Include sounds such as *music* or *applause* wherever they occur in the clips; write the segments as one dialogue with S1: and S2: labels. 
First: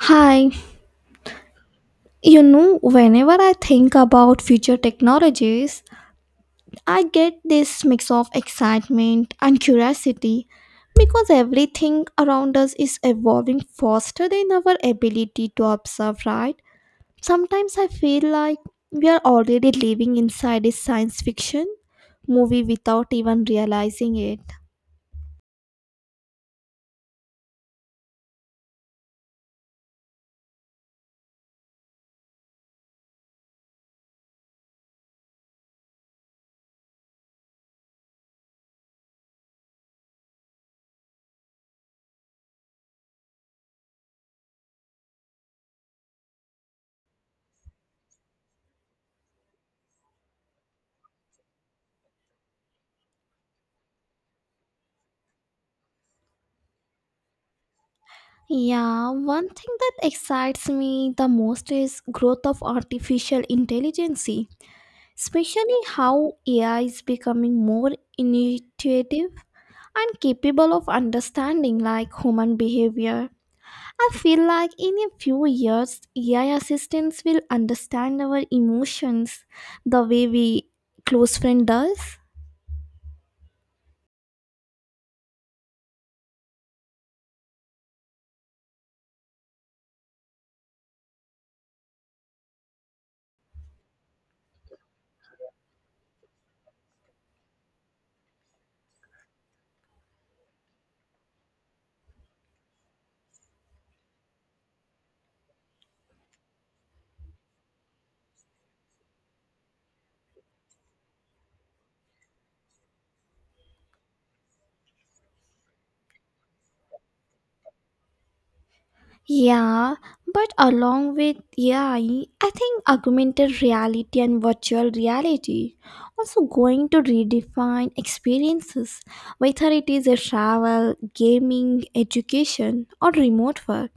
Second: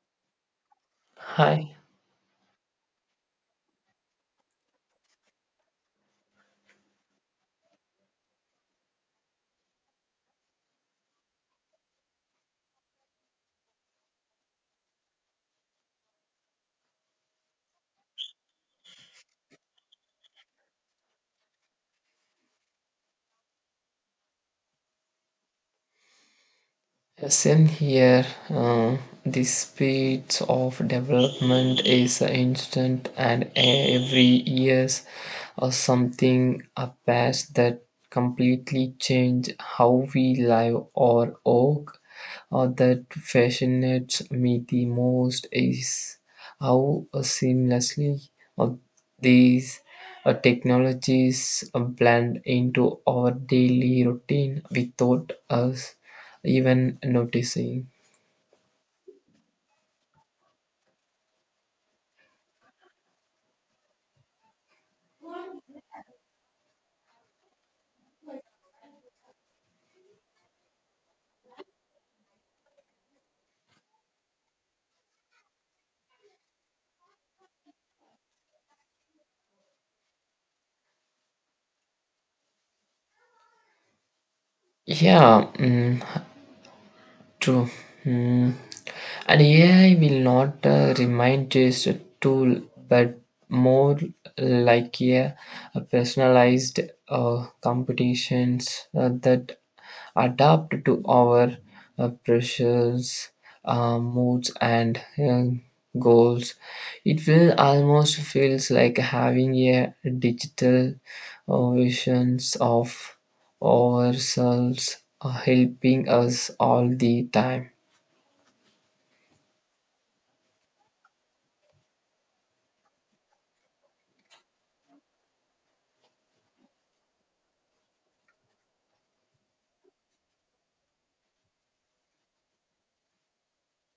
S1: Hi,
S2: Hi,
S1: you know, whenever I think about future technologies, I get this mix of excitement and curiosity because everything around us is evolving faster than our ability to observe, right? Sometimes I feel like we are already living inside a science fiction movie without even realizing it.
S2: same here. The speed of development is instant, and every years or something appears that completely change how we live or work. Or that fascinates me the most is how seamlessly uh, these technologies blend into our daily routine without us even noticing.
S1: Yeah, one thing that excites me the most is growth of artificial intelligence, especially how AI is becoming more intuitive and capable of understanding like human behavior. I feel like in a few years, AI assistants will understand our emotions the way we close friend does.
S2: Yeah, mm, true. Mm. And AI will not remind just a tool, but more like a personalized competitions that adapt to our pressures, moods, and goals. It will almost feels like having a digital visions of ourselves are helping us all the time.
S1: Yeah, but along with AI, I think augmented reality and virtual reality also going to redefine experiences, whether it is a travel, gaming, education, or remote work.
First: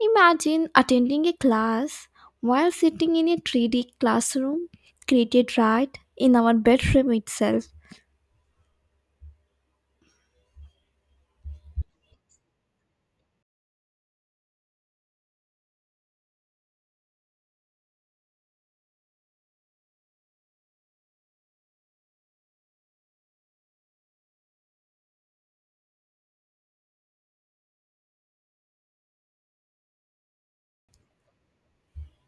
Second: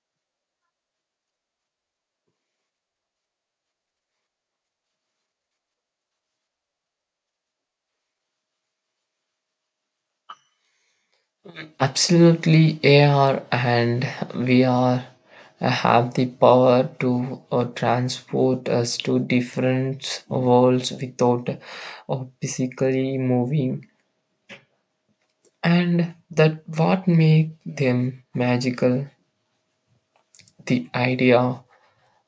S1: Imagine attending a class while sitting in a 3D classroom created right in our bedroom itself.
S2: Absolutely, AR and VR have the power to transport us to different worlds without physically moving, and that what make them magical. The idea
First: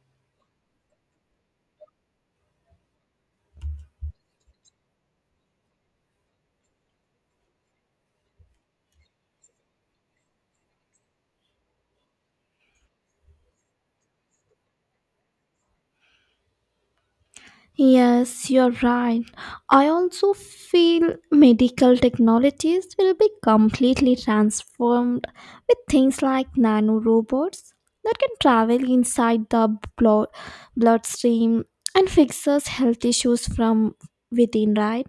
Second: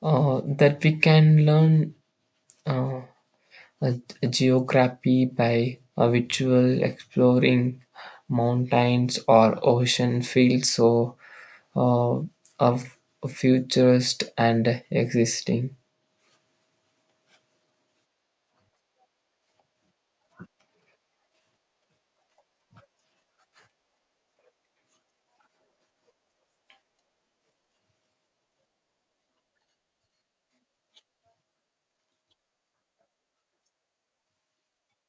S2: that we can learn uh, uh, geography by a visual exploring mountains or ocean feels so uh, of futurist and existing.
S1: Yes, you're right. I also feel medical technologies will be completely transformed with things like nanorobots that can travel inside the bloodstream and fixes health issues from within, right?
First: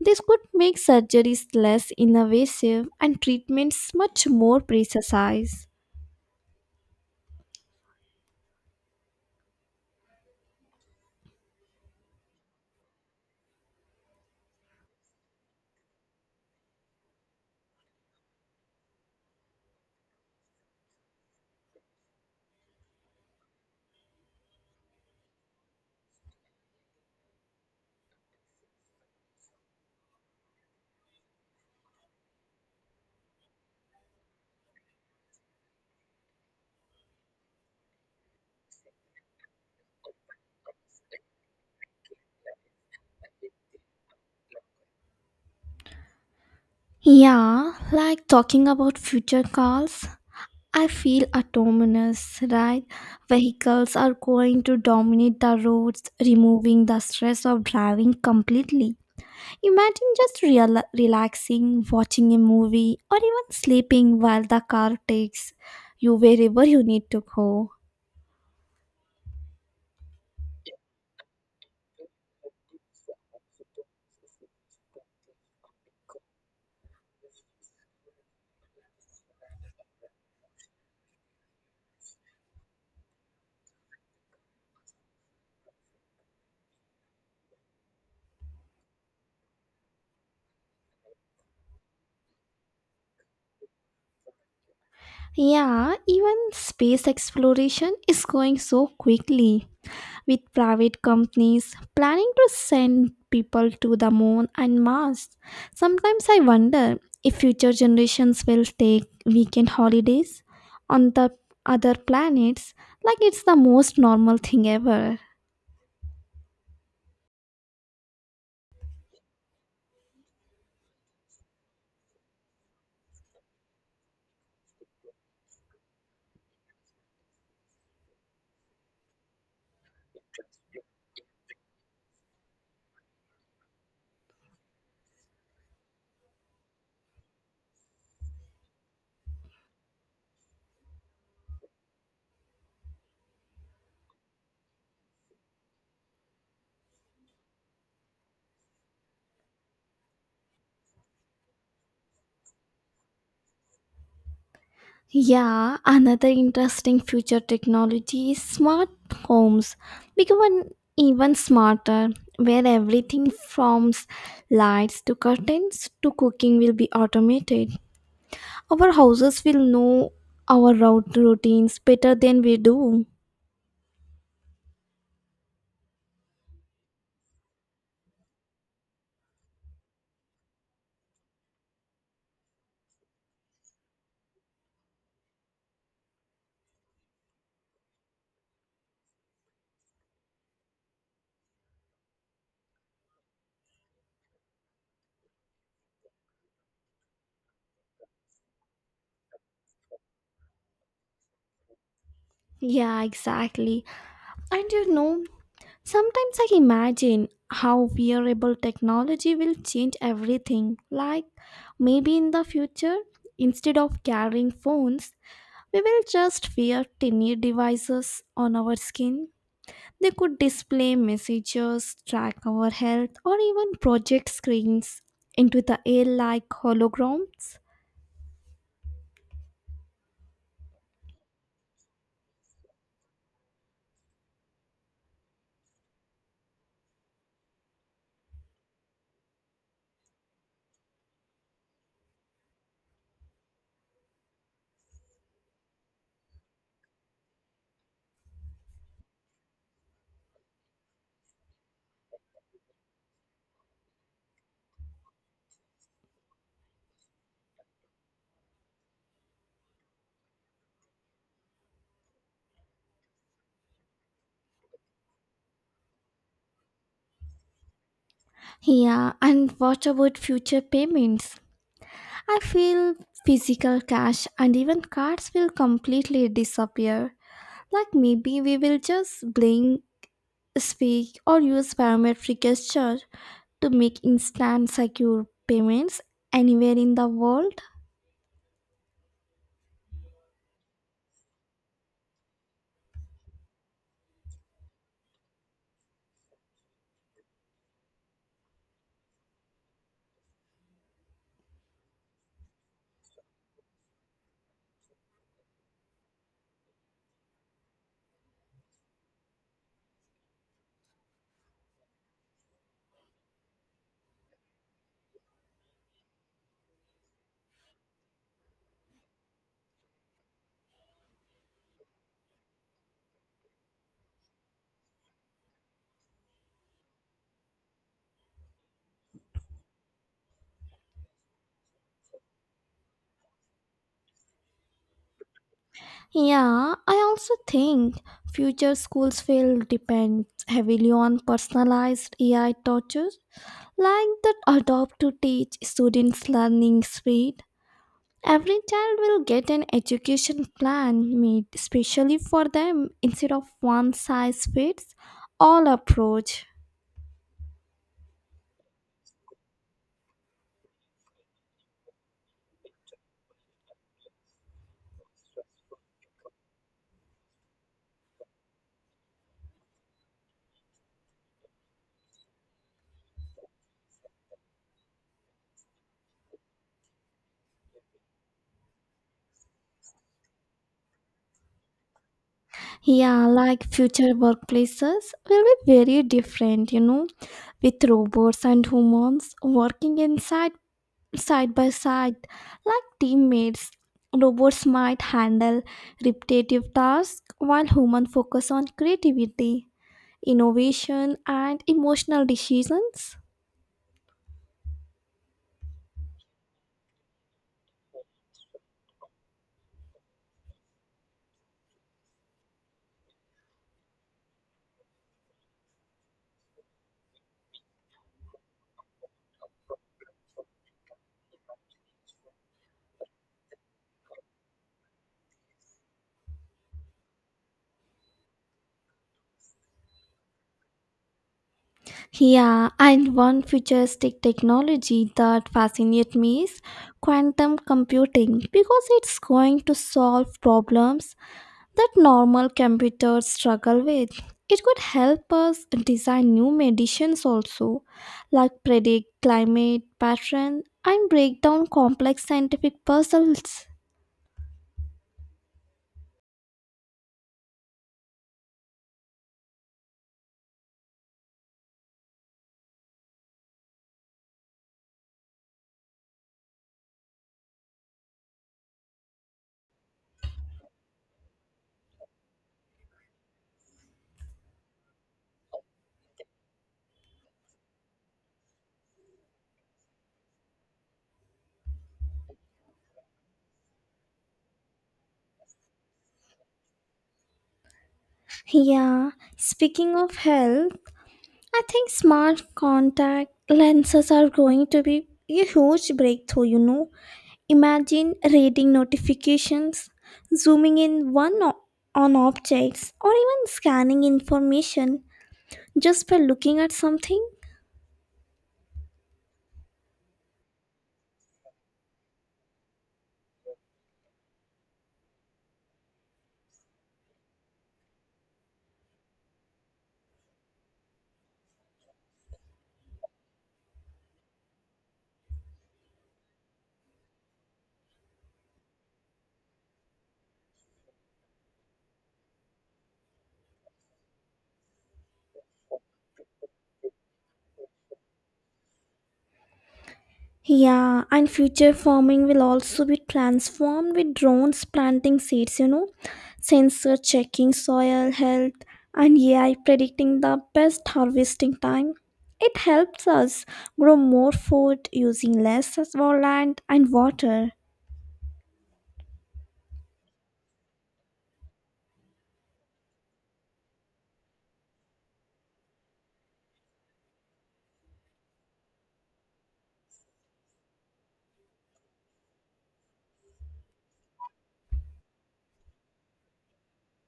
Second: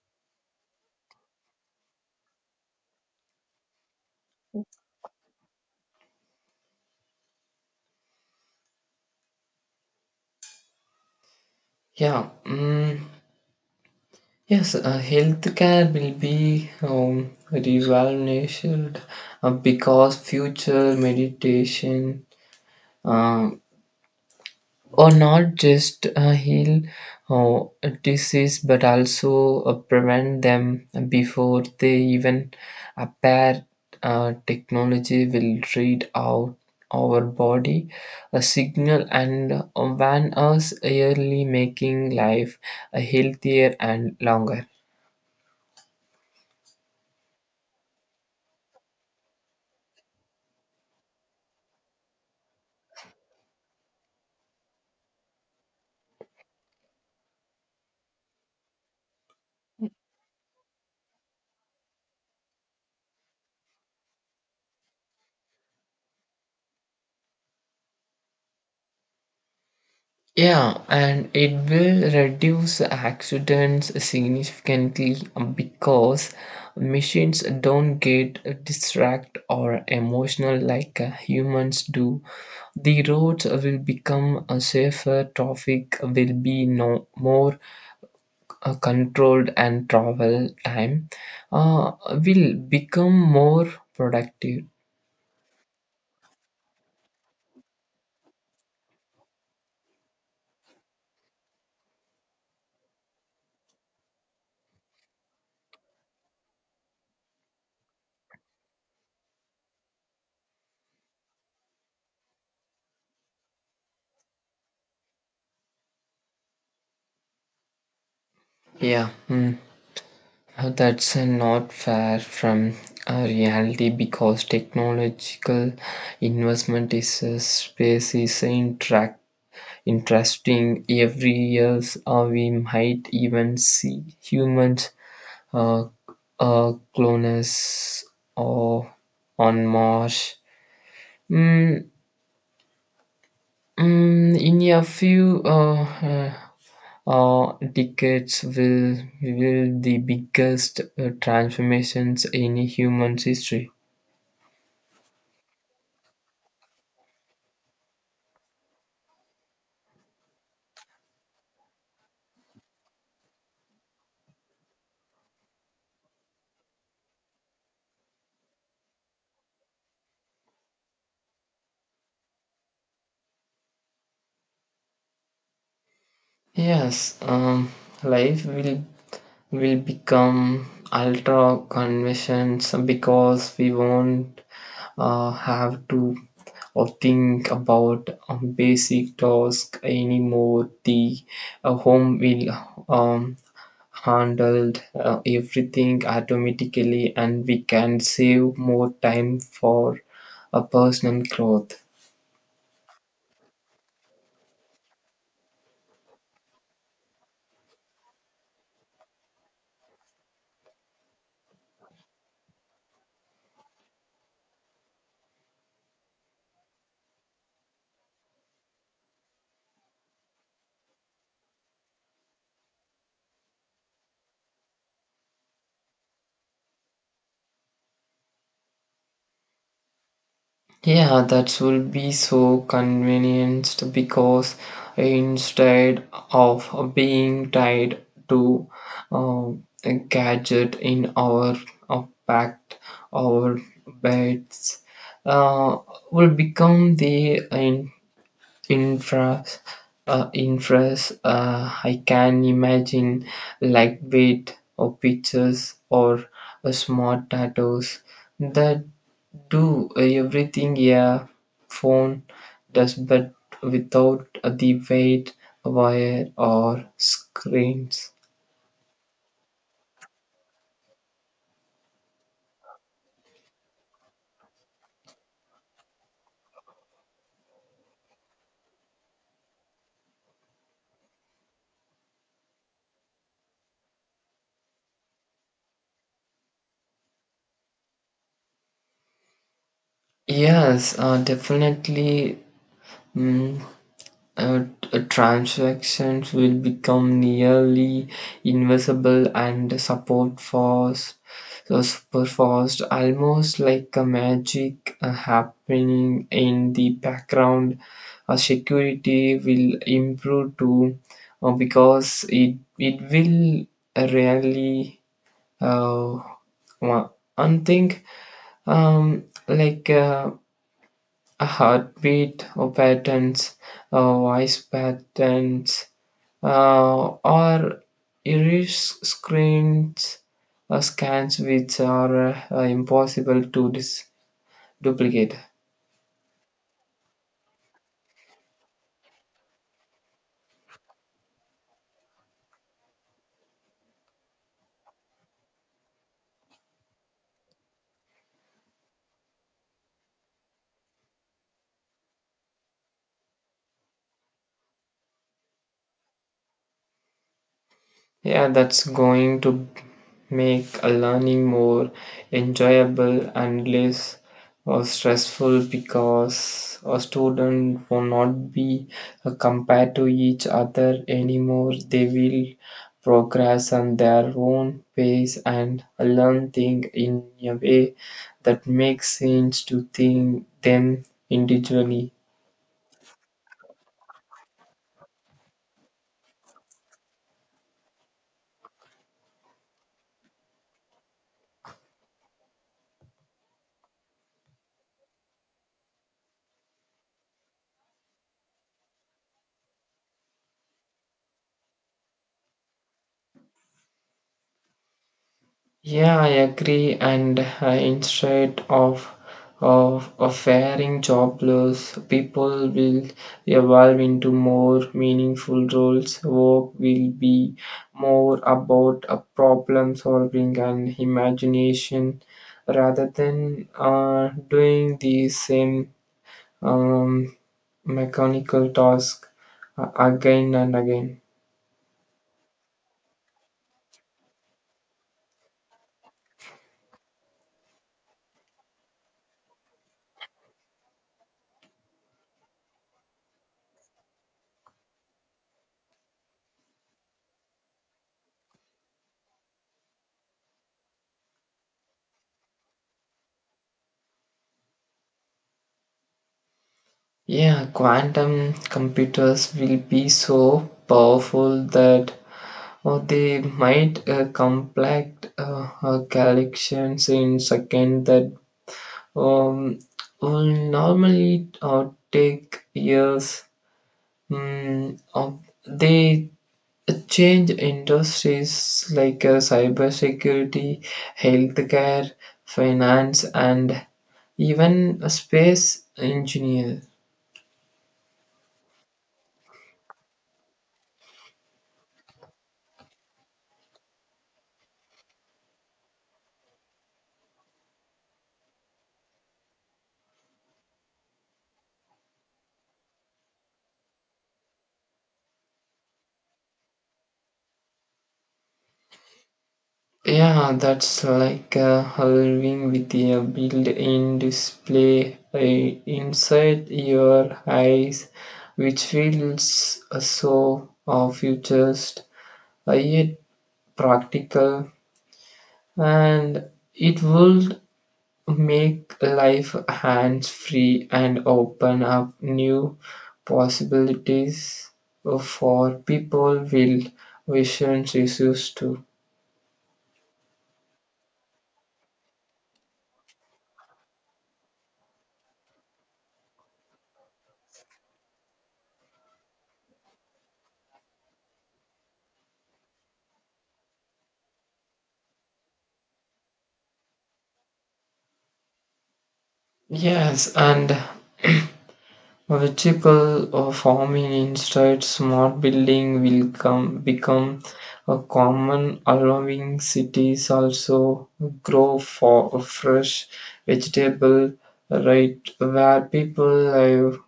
S1: This could make surgeries less invasive and treatments much more precise.
S2: Yeah, mm, yes. Healthcare will be revolutionized because future meditation. Uh, or not just heal uh, disease but also prevent them before they even appear. Technology will read out our body a signal and warn us early, making life healthier and longer.
S1: Yeah, like talking about future calls, I feel autonomous, right? Vehicles are going to dominate the roads, removing the stress of driving completely. Imagine just relaxing, watching a movie, or even sleeping while the car takes you wherever you need to go.
S2: Yeah, and it will reduce accidents significantly because machines don't get distracted or emotional like humans do. The roads will become safer, traffic will be no more controlled, and travel time uh, will become more productive.
S1: Yeah, even space exploration is going so quickly, with private companies planning to send people to the moon and Mars. Sometimes I wonder if future generations will take weekend holidays on the other planets like it's the most normal thing ever.
S2: Yeah, mm. That's not far from reality because technological investment is a space is interact interesting every years or we might even see humans uh, clones or on Mars. Mm, in a few uh, decades will the biggest transformations in human history.
S1: Yeah, another interesting future technology is smart homes becoming even smarter, where everything from lights to curtains to cooking will be automated. Our houses will know our route routines better than we do.
S2: Yes, life will become ultra conventions because we won't have to or think about basic tasks anymore. The home will um, handled everything automatically, and we can save more time for a personal growth.
S1: Yeah, exactly. And you know, sometimes I imagine how wearable technology will change everything. Like maybe in the future, instead of carrying phones, we will just wear tiny devices on our skin. They could display messages, track our health, or even project screens into the air like holograms.
S2: Yeah, that will be so convenienced because instead of being tied to uh, a gadget in our packed our beds, uh, will become the in France, in France, I can imagine lightweight or pictures or smart tattoos that do everything a phone does, but without the weight, wire, or screens.
S1: Yeah, and what about future payments? I feel physical cash and even cards will completely disappear. Like maybe we will just blink, speak, or use parametric gesture to make instant secure payments anywhere in the world.
S2: Yes, definitely. mm, uh, Transactions will become nearly invisible and support fast so super fast, almost like a magic happening in the background. Security will improve too because it will really uh, one one thing, like a heartbeat patterns, voice patterns, or iris screens scans, which are impossible to duplicate.
S1: Yeah, I also think future schools will depend heavily on personalized AI tutors, like that adopt to teach students learning speed. Every child will get an education plan made specially for them instead of one size fits all approach.
S2: Yeah, that's going to make a learning more enjoyable and less stressful because a student will not be compared to each other anymore. They will progress on their own pace and learn things in a way that makes sense to think them individually.
S1: Yeah, like future workplaces will be very different, you know, with robots and humans working inside side by side like teammates. Robots might handle repetitive tasks while humans focus on creativity, innovation and emotional decisions.
S2: Yeah, I agree. And instead of of faring jobless, people will evolve into more meaningful roles. Work will be more about a problem solving and imagination rather than doing the same um, mechanical task again and again.
S1: Yeah, and one futuristic technology that fascinates me is quantum computing because it's going to solve problems that normal computers struggle with. It could help us design new medicines also, like predict climate pattern and break down complex scientific puzzles.
S2: Yeah, quantum computers will be so powerful that or they might complete collections in second that um, will normally take years. Of they change industries like cybersecurity, healthcare, finance, and even space engineer.
S1: Yeah, speaking of health, I think smart contact lenses are going to be a huge breakthrough, you know. Imagine reading notifications, zooming in on objects, or even scanning information just by looking at something.
S2: Yeah, that's like a Halloween with a built-in display inside your eyes, which feels so futurist yet practical, and it would make life hands-free and open up new possibilities for people with vision issues too.
S1: Yeah, and future farming will also be transformed with drones planting seeds, you know, sensor checking soil health, and AI predicting the best harvesting time. It helps us grow more food using less of our land and water.
S2: Yes, and *clears throat* vertical farming instead, smart building will come become a common, allowing cities also grow for fresh vegetable right where people live.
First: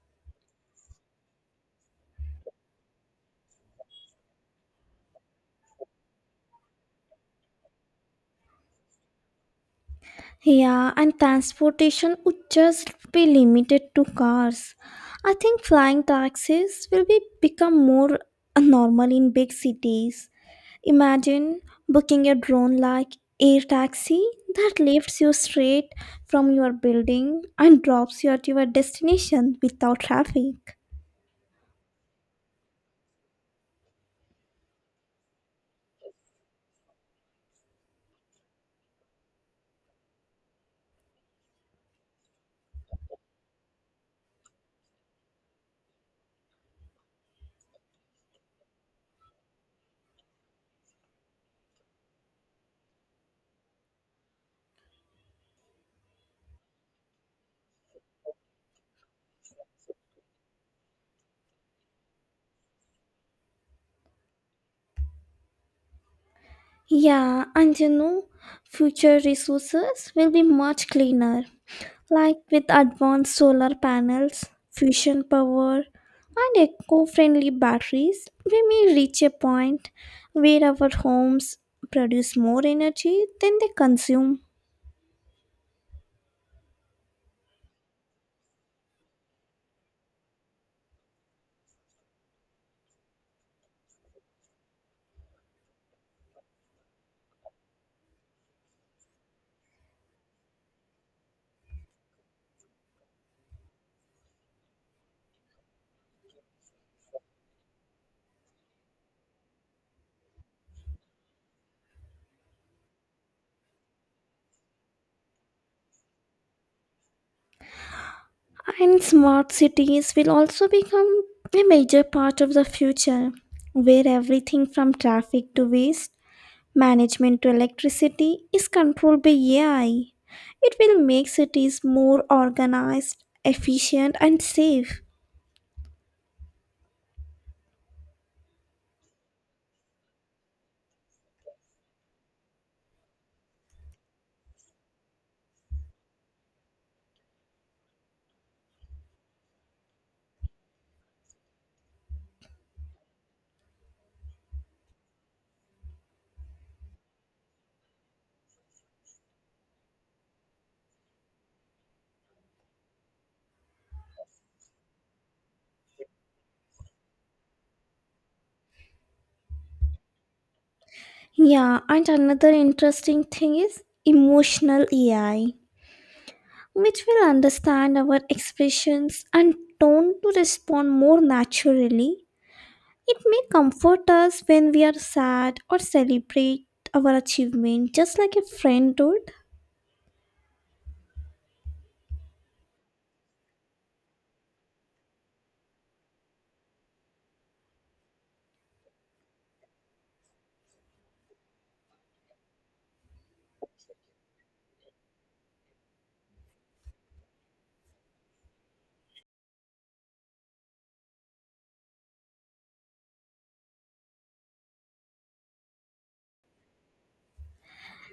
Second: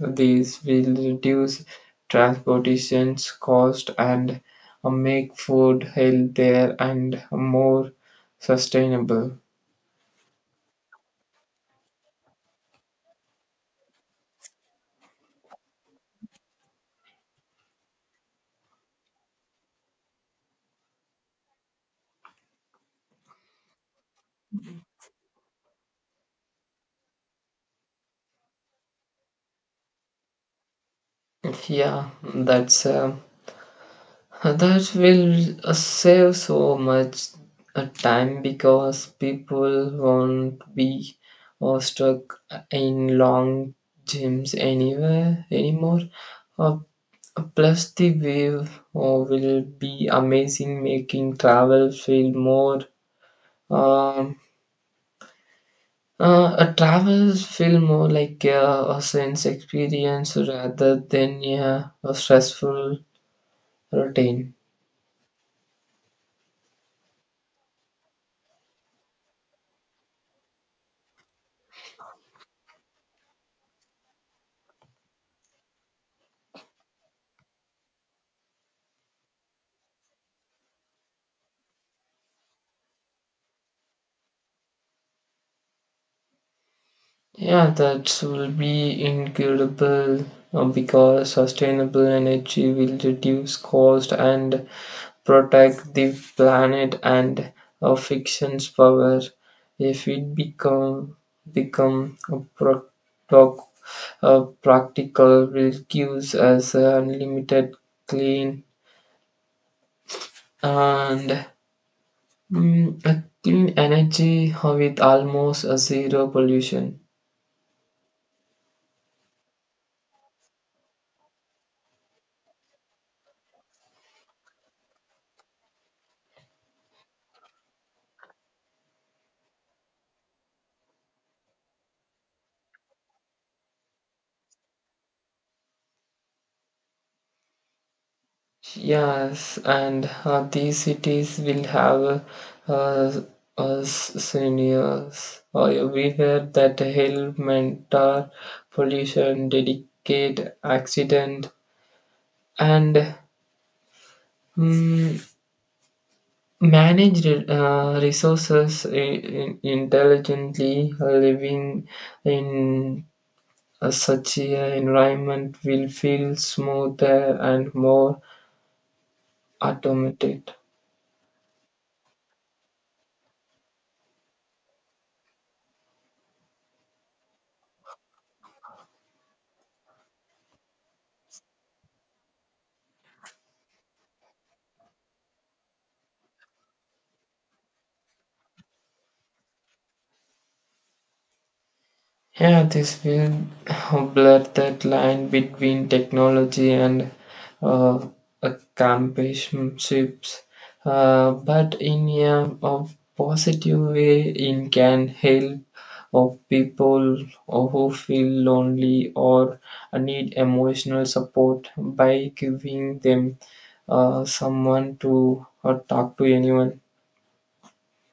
S2: These will reduce transportation cost and make food healthier and more sustainable.
S1: Yeah, and transportation would just be limited to cars. I think flying taxis will be become more normal in big cities. Imagine booking a drone like air taxi that lifts you straight from your building and drops you at your destination without traffic.
S2: Yeah, that's. Um, That will save so much time because people won't be stuck in long gyms anywhere anymore. Uh, Plus, the wave will be amazing, making travel feel Um, more like a sense experience rather than yeah, a stressful routine.
S1: Yeah, and you know, future resources will be much cleaner, like with advanced solar panels, fusion power, and eco friendly batteries, we may reach a point where our homes produce more energy than they consume.
S2: Yeah, that will be incredible because sustainable energy will reduce cost and protect the planet and fiction's power. If it become a proc- uh, practical, will gives us unlimited clean and a clean energy with almost a zero pollution.
S1: And smart cities will also become a major part of the future, where everything from traffic to waste management to electricity is controlled by AI. It will make cities more organized, efficient, and safe.
S2: Yes, and these cities will have uh, seniors everywhere that help mentor pollution, dedicate accident, and mm, manage resources intelligently. Living in such an environment will feel smoother and more automated.
S1: Yeah, and another interesting thing is emotional AI, which will understand our expressions and tone to respond more naturally. It may comfort us when we are sad or celebrate our achievement, just like a friend would.
S2: Yeah, this will *laughs* blur that line between technology and uh, companionships. But in a positive way, it can help of people who feel lonely or need emotional support by giving them someone to talk to anyone.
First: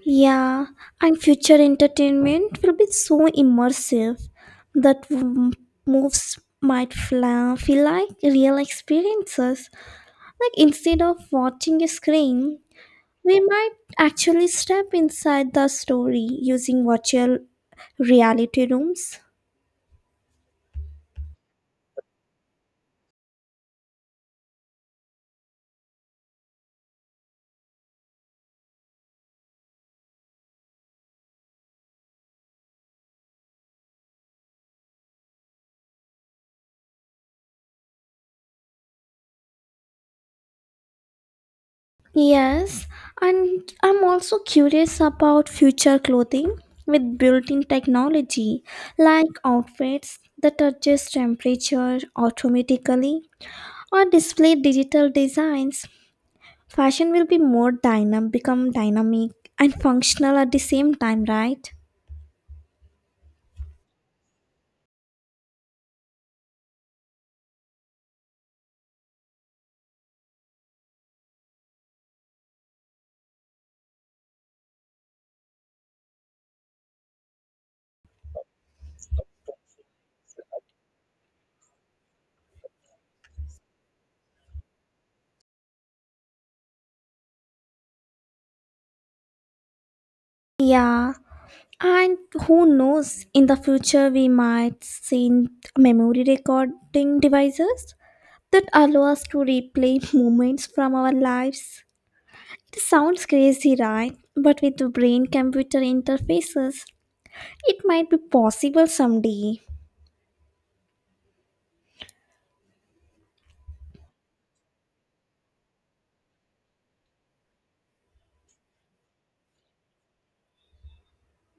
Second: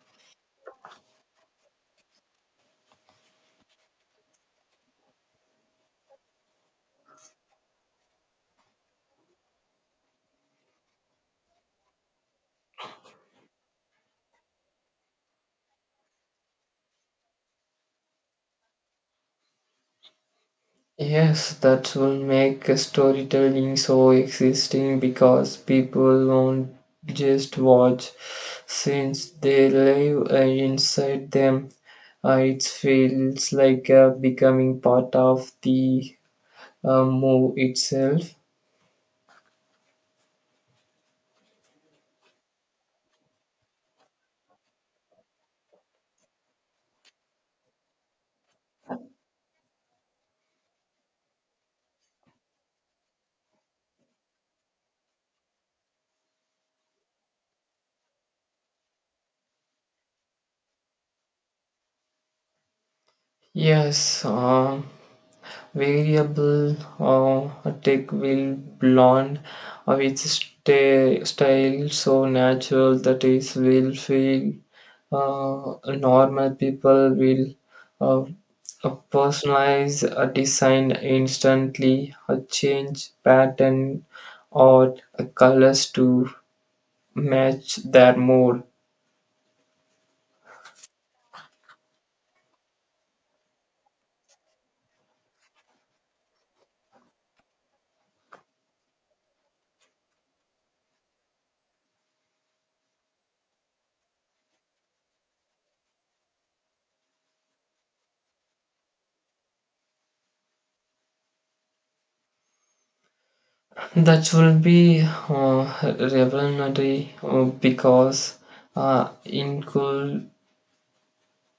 S1: Yeah, and future entertainment will be so immersive that moves might feel like real experiences. Like instead of watching a screen, we might actually step inside the story using virtual reality rooms.
S2: Yes, that will make storytelling so existing because people won't just watch since they live inside them. It feels like becoming part of the move itself.
S1: Yes, and I'm also curious about future clothing with built-in technology like outfits that adjust temperature automatically or display digital designs. Fashion will be more dynamic and functional at the same time, right?
S2: Yes, variable tech will blonde of its style so natural that it will feel normal people will uh, personalize a design instantly, change pattern or colors to match their mood.
S1: Yeah, and who knows, in the future we might see memory recording devices that allow us to replay *laughs* moments from our lives. It sounds crazy, right? But with the brain computer interfaces, it might be possible someday.
S2: That will be revolutionary because it could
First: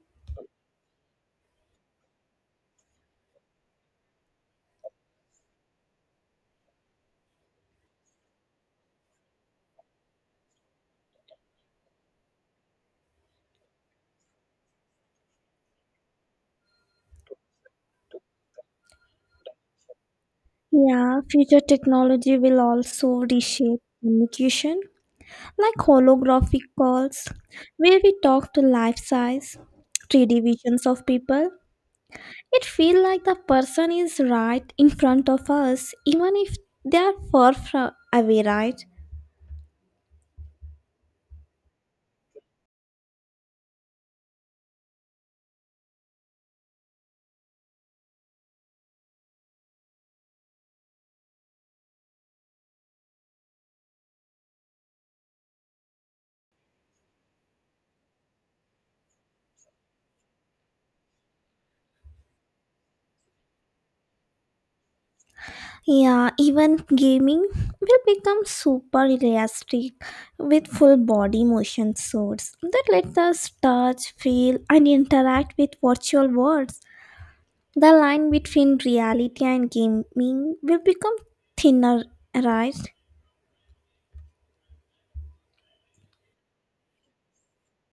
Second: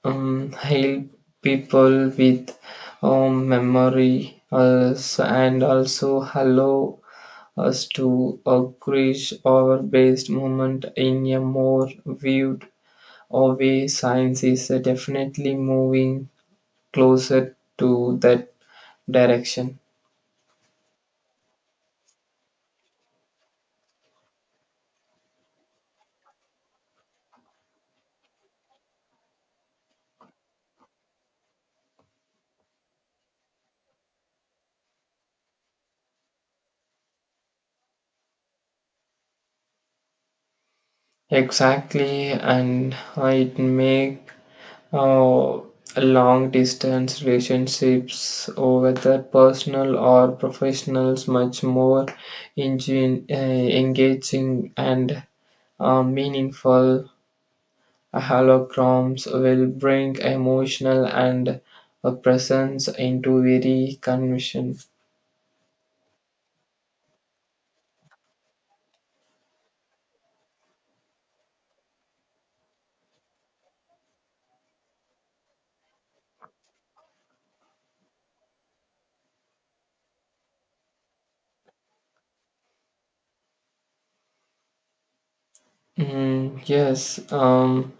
S2: help people with memory also, and also hello us to encourage our based movement in a more viewed or way. Science is definitely moving closer to that direction.
S1: Yeah, future technology will also reshape communication, like holographic calls, where we talk to life size, 3D visions of people. It feels like the person is right in front of us, even if they are far from away, right?
S2: Exactly, and it make uh, long distance relationships, or whether personal or professionals, much more engin- uh, engaging and meaningful. Holograms will bring emotional and a presence into very conviction.
S1: Yeah, even gaming will become super realistic with full body motion suits that let us touch, feel, and interact with virtual worlds. The line between reality and gaming will become thinner, right?
S2: Mm, yes,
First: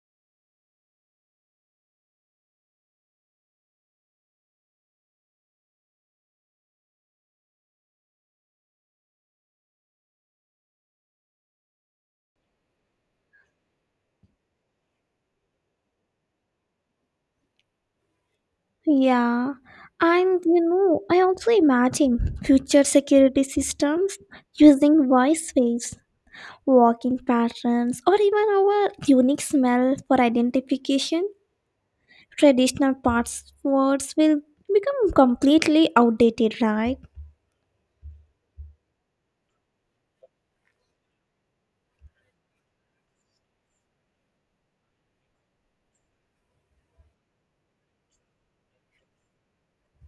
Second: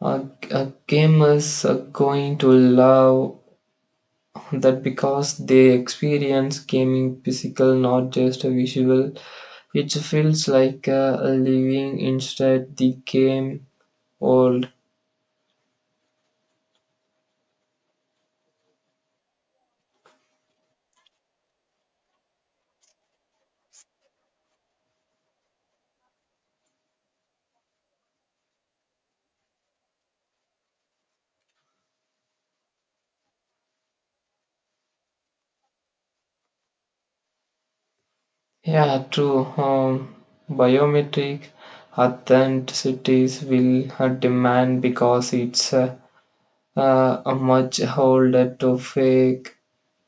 S2: a, a gamers are going to love that because they experience gaming physical, not just a visual. It feels like a living inside the game world.
S1: Yeah, and you know, I also imagine future security systems using voice waves, walking patterns, or even our unique smell for identification. Traditional passwords will become completely outdated, right?
S2: Yeah, true. Biometric authenticities will demand because it's a much harder to fake.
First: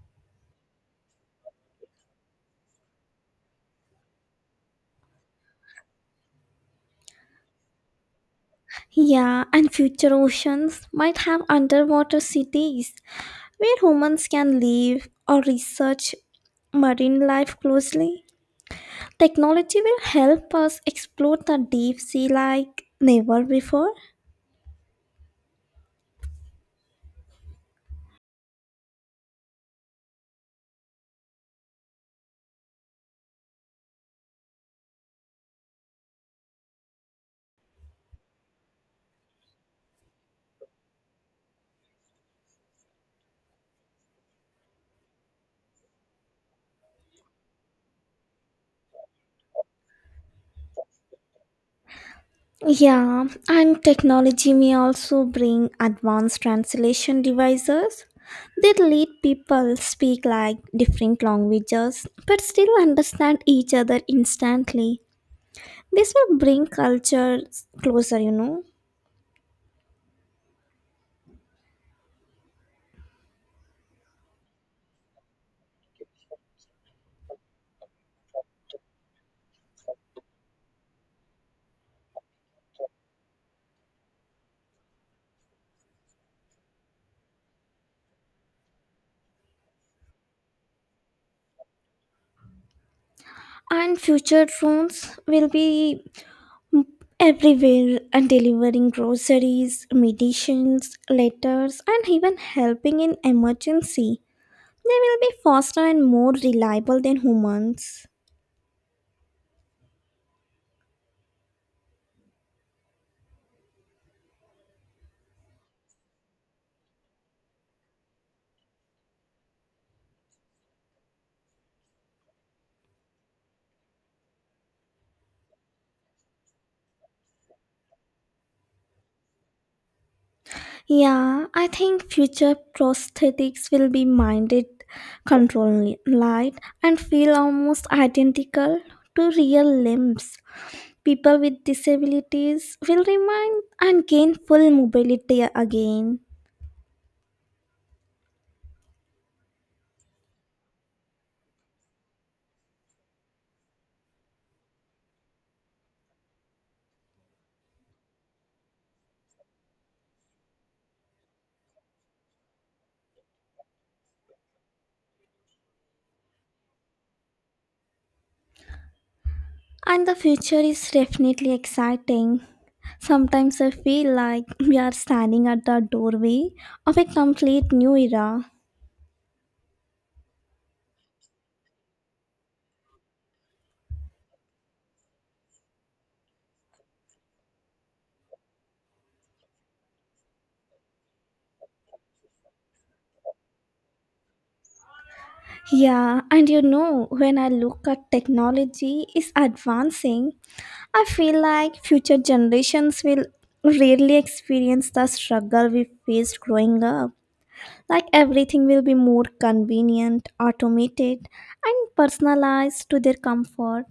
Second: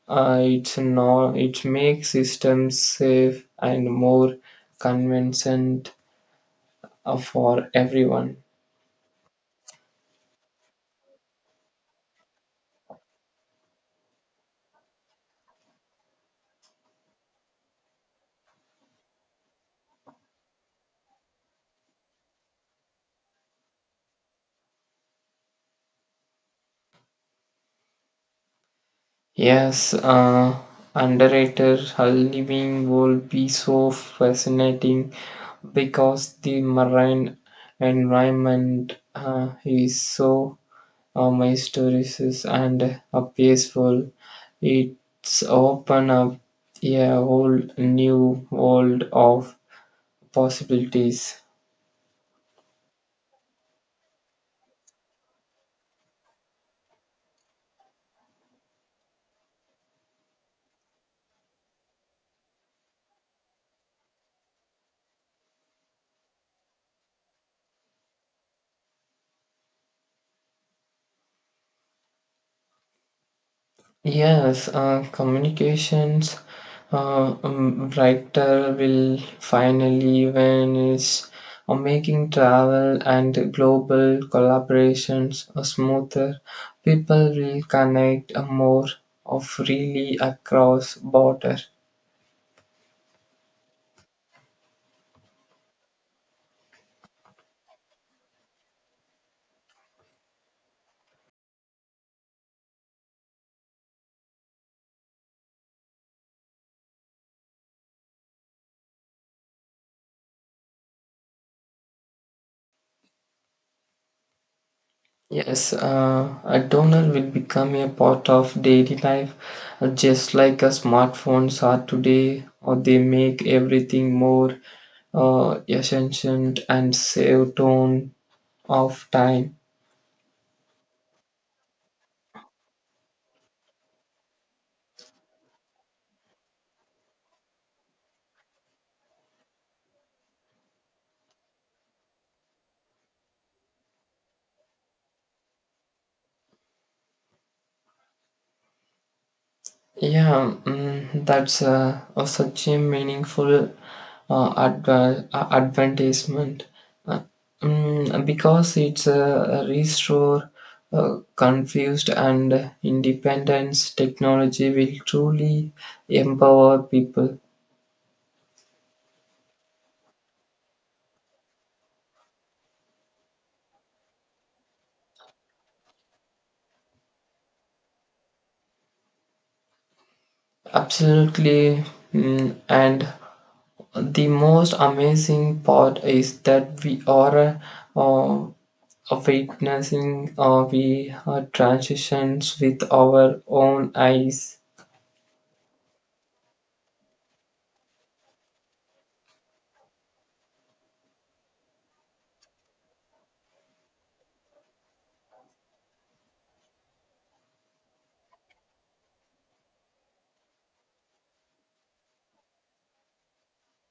S2: It's not. It makes systems safe and more convenient for everyone.
S1: Yeah, and future oceans might have underwater cities where humans can live or research marine life closely. Technology will help us explore the deep sea like never before.
S2: Yes, underrated living will be so fascinating because the marine environment is so my stories and a peaceful. It's open up a whole new world of possibilities.
S1: Yeah, and technology may also bring advanced translation devices that let people speak like different languages but still understand each other instantly. This will bring cultures closer, you know.
S2: Yes, communications writer will finally when it's making travel and global collaborations smoother. People will connect more of freely across border.
S1: And future phones will be everywhere and delivering groceries, medicines, letters, and even helping in emergency. They will be faster and more reliable than humans.
S2: Yes, a donor will become a part of daily life, just like a smartphones are today, or they make everything more efficient and save ton of time.
S1: Yeah, I think future prosthetics will be minded control light and feel almost identical to real limbs. People with disabilities will remain and gain full mobility again.
S2: Yeah, that's a such a meaningful advertisement uh, because it's a restore confused and independence. Technology will truly empower people.
S1: And the future is definitely exciting. Sometimes I feel like we are standing at the doorway of a complete new era.
S2: Absolutely, and the most amazing part is that we are uh, of witnessing we transitions with our own eyes.
S1: Yeah, and you know, when I look at technology is advancing, I feel like future generations will rarely experience the struggle we faced growing up. Like everything will be more convenient, automated, and personalized to their comfort.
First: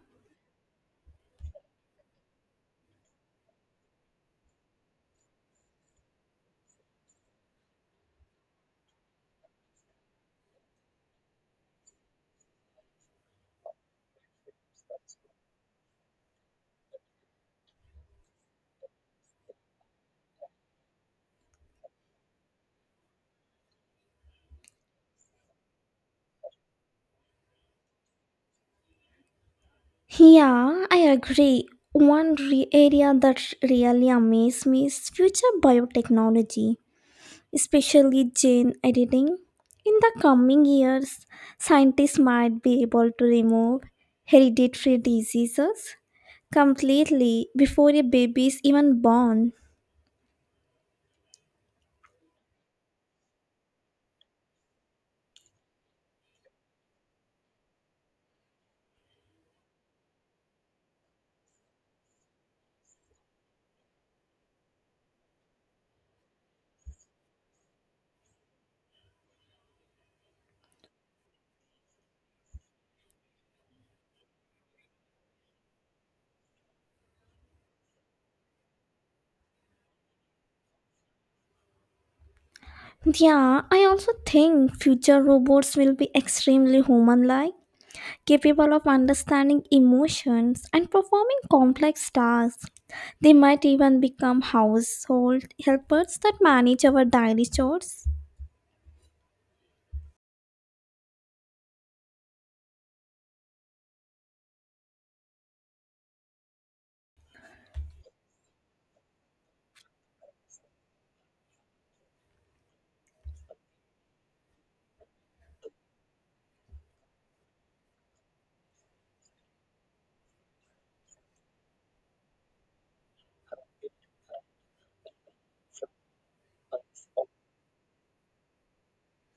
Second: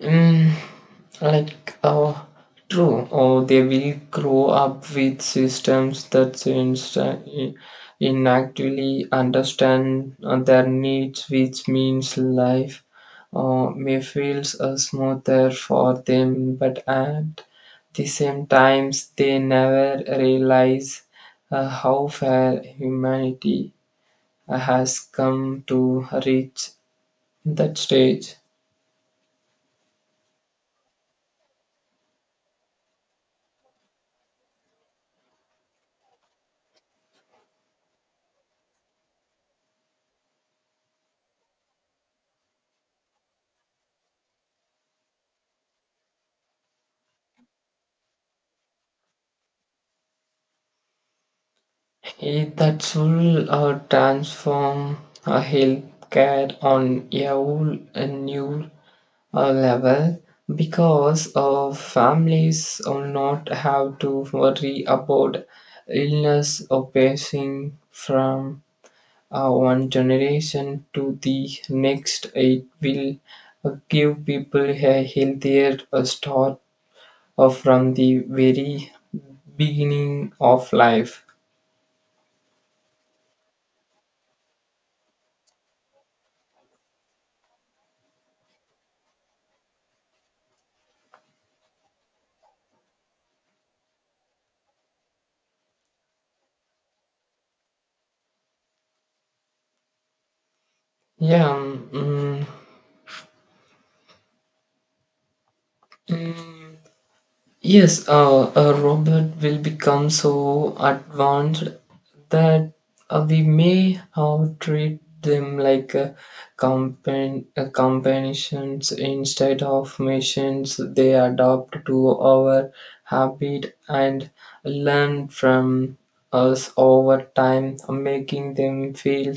S2: Mm, like, uh, True, or they will grow up with systems that seems to inactively understand their needs, which means life may feels smoother for them, but at the same times they never realize how far humanity has come to reach that stage.
S1: Yeah, I agree. One area that really amazes me is future biotechnology, especially gene editing. In the coming years, scientists might be able to remove hereditary diseases completely before a baby is even born.
S2: Eh, that will transform healthcare on a whole a new level because families will not have to worry about illness or passing from one generation to the next. It will give people a healthier start from the very beginning of life.
S1: Yeah, I also think future robots will be extremely human like, capable of understanding emotions and performing complex tasks. They might even become household helpers that manage our daily chores.
S2: Yeah, um, mm, mm, Yes, a robot will become so advanced that we may treat them like a companions instead of machines. They adapt to our habit and learn from us over time, making them feel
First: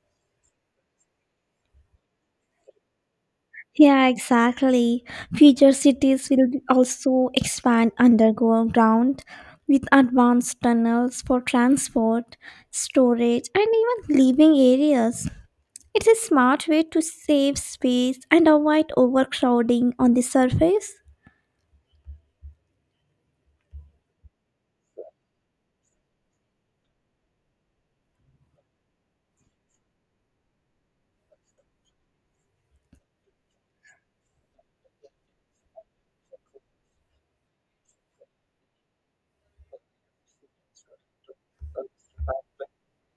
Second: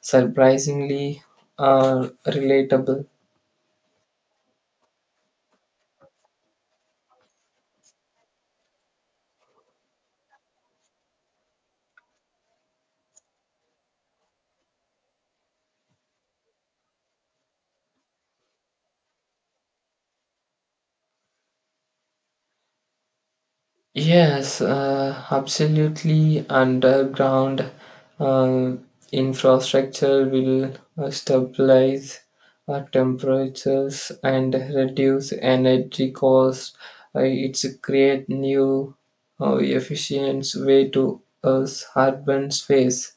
S2: surprisingly relatable.
S1: Yeah, exactly. Future cities will also expand underground with advanced tunnels for transport, storage, and even living areas. It's a smart way to save space and avoid overcrowding on the surface.
S2: Yes, absolutely. Underground uh, infrastructure will stabilize temperatures and reduce energy costs. It's a create new efficient way to urban space.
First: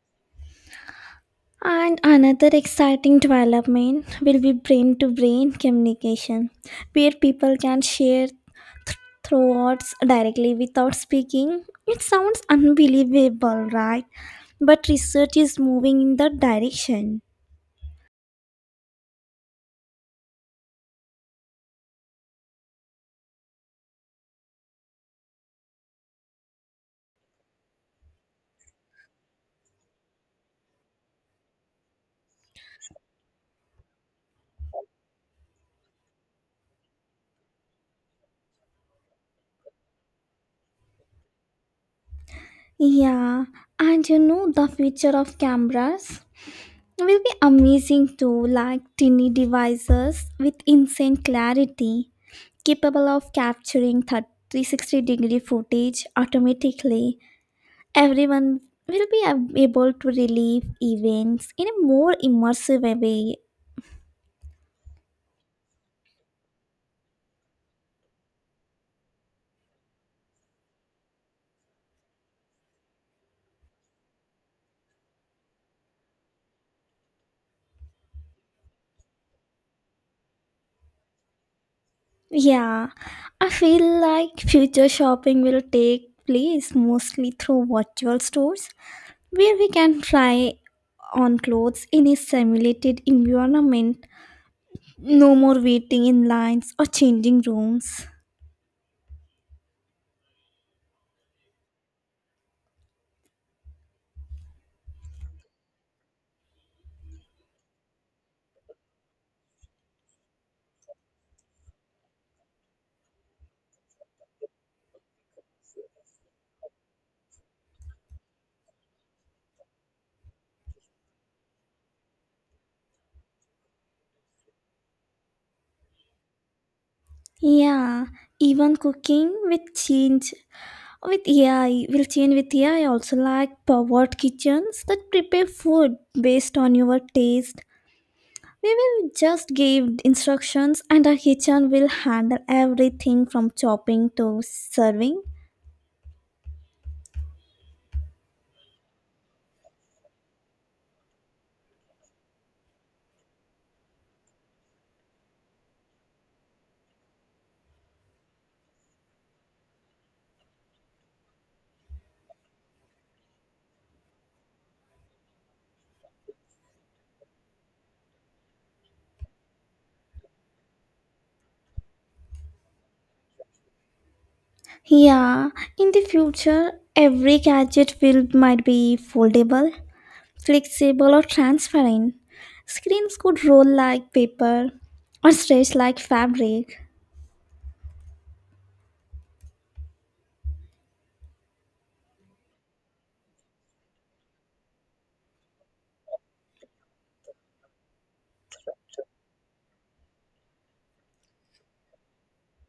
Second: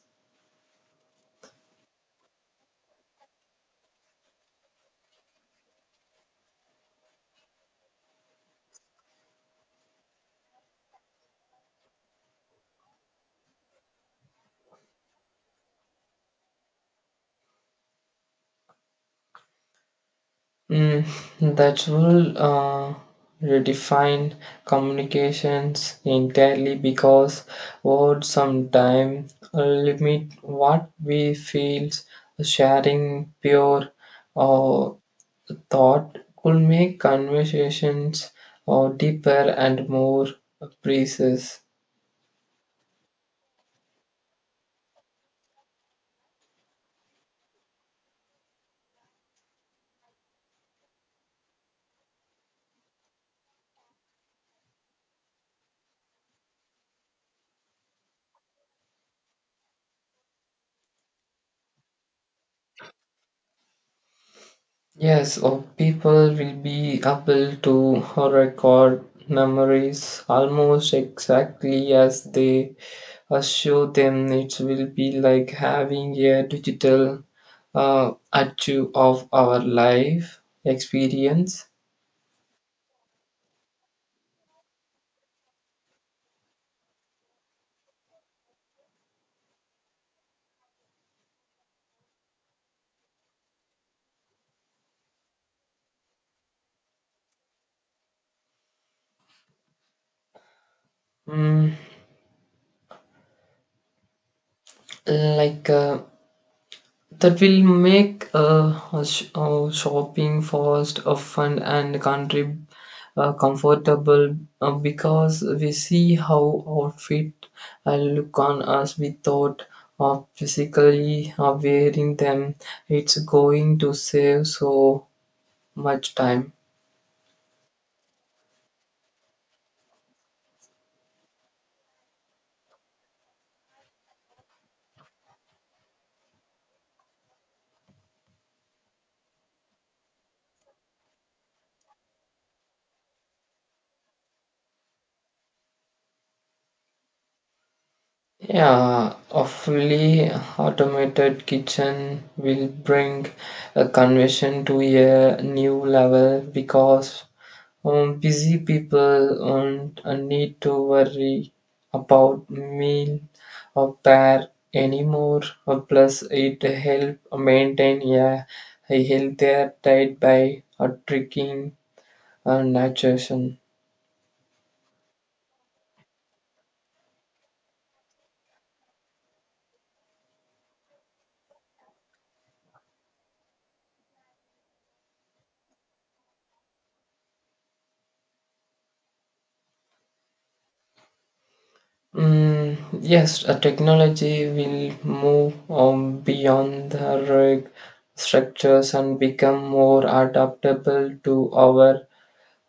S1: And another exciting development will be brain to brain communication, where people can share thoughts directly without speaking. It sounds unbelievable, right? But research is moving in that direction.
S2: Mm, that will redefine communications entirely because words sometimes limit what we feel. Sharing pure uh, thought could make conversations deeper and more precise.
S1: Yeah, and you know, the future of cameras will be amazing too, like tiny devices with insane clarity, capable of capturing 360-degree footage automatically. Everyone will be able to relive events in a more immersive way.
S2: Yes, or people will be able to record memories almost exactly as they assure them. It will be like having a digital archive of our life experience.
S1: Yeah, I feel like future shopping will take place mostly through virtual stores where we can try on clothes in a simulated environment. No more waiting in lines or changing rooms.
S2: Mm, like uh, that will make shopping fast, fun, and country comfortable because we see how outfit look on us without physically wearing them. It's going to save so much time.
S1: Yeah, even cooking will change. With AI also like powered kitchens that prepare food based on your taste. We will just give instructions and our kitchen will handle everything from chopping to serving.
S2: Yeah, a fully automated kitchen will bring a conversion to a new level because busy people won't need to worry about meal or pair anymore. Plus, it help maintain a healthier diet by tricking nutrition.
S1: Yeah, in the future, every gadget will might be foldable, flexible or transparent. Screens could roll like paper or stretch like fabric.
S2: Mm, yes, a technology will move beyond the rig structures and become more adaptable to our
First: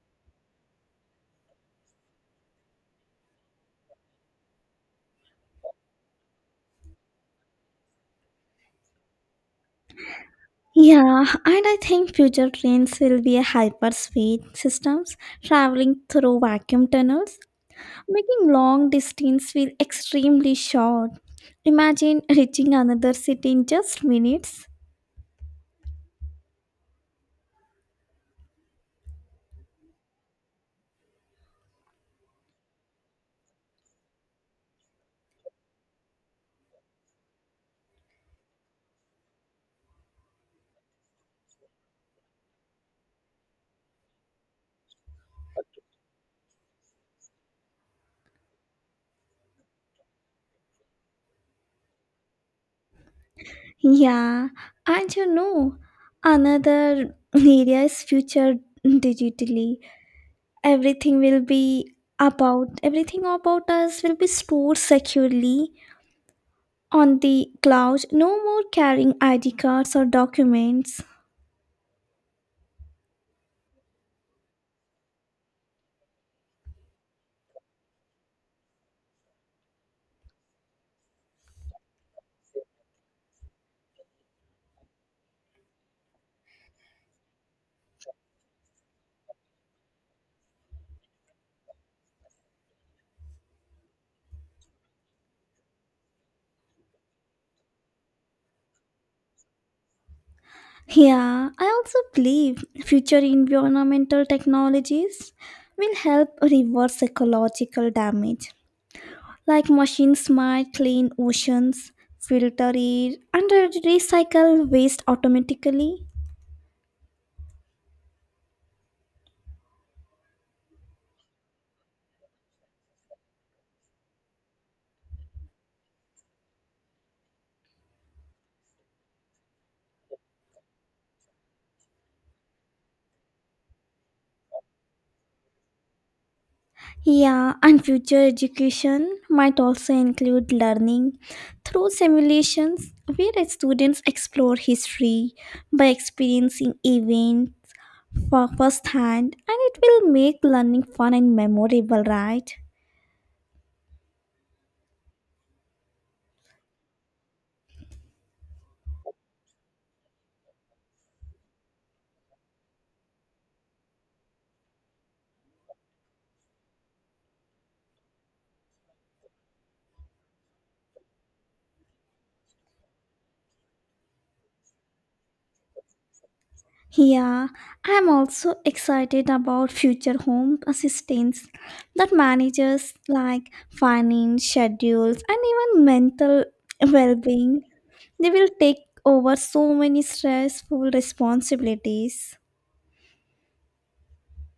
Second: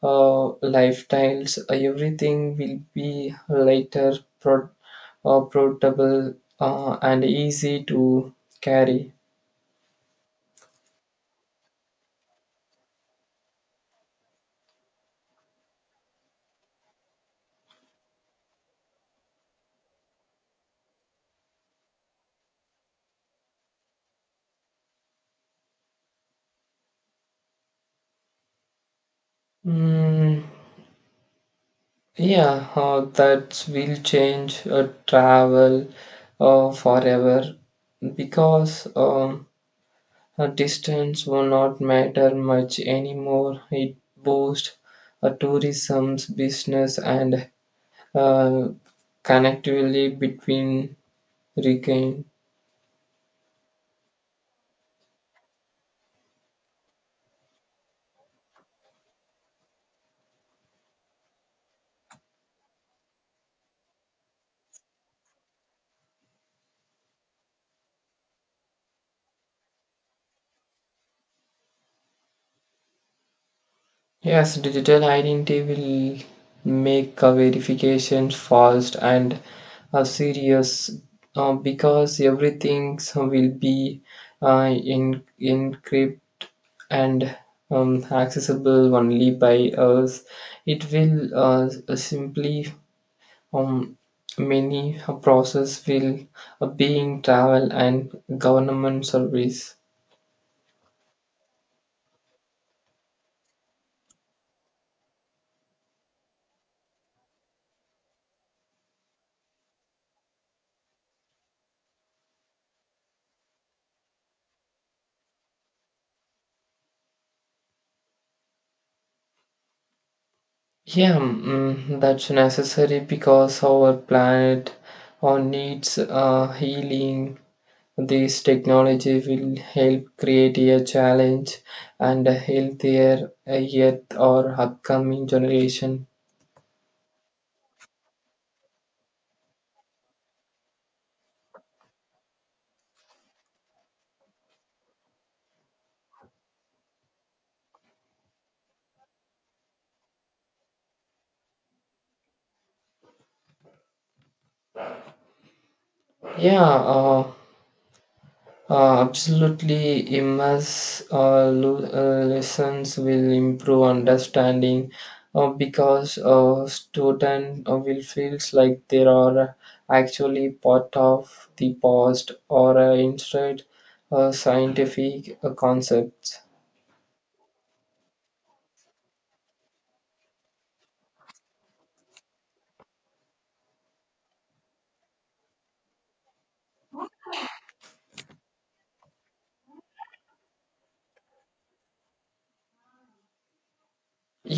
S2: lifestyles. Everything will be lighter, pro- portable, and easy to carry.
S1: Yeah, and I think future trains will be a hyperspeed systems traveling through vacuum tunnels, making long distance feel extremely short. Imagine reaching another city in just minutes.
S2: Mm, yeah, that will change travel forever because a distance will not matter much anymore. It boosts a tourism, business, and uh, connectivity between region.
S1: Yeah, and you know, another area is future digitally. Everything will be about everything about us will be stored securely on the cloud. No more carrying ID cards or documents.
S2: Yes, digital identity will make a verification fast and serious because everything will be in encrypted and accessible only by us. It will simply um, many process will being travel and government service.
S1: Yeah, I also believe future environmental technologies will help reverse ecological damage, like machines might clean oceans, filter air, and recycle waste automatically.
S2: Yeah, mm, that's necessary because our planet needs healing. This technology will help create a challenge and a healthier yet our upcoming generation.
S1: Yeah, and future education might also include learning through simulations where students explore history by experiencing events for firsthand, and it will make learning fun and memorable, right?
S2: Yeah, uh, absolutely, immerse lessons will improve understanding because a student will feels like they are actually part of the past or instead scientific concepts.
S1: Yeah, I'm also excited about future home assistants that manages like finance, schedules, and even mental well-being. They will take over so many stressful responsibilities.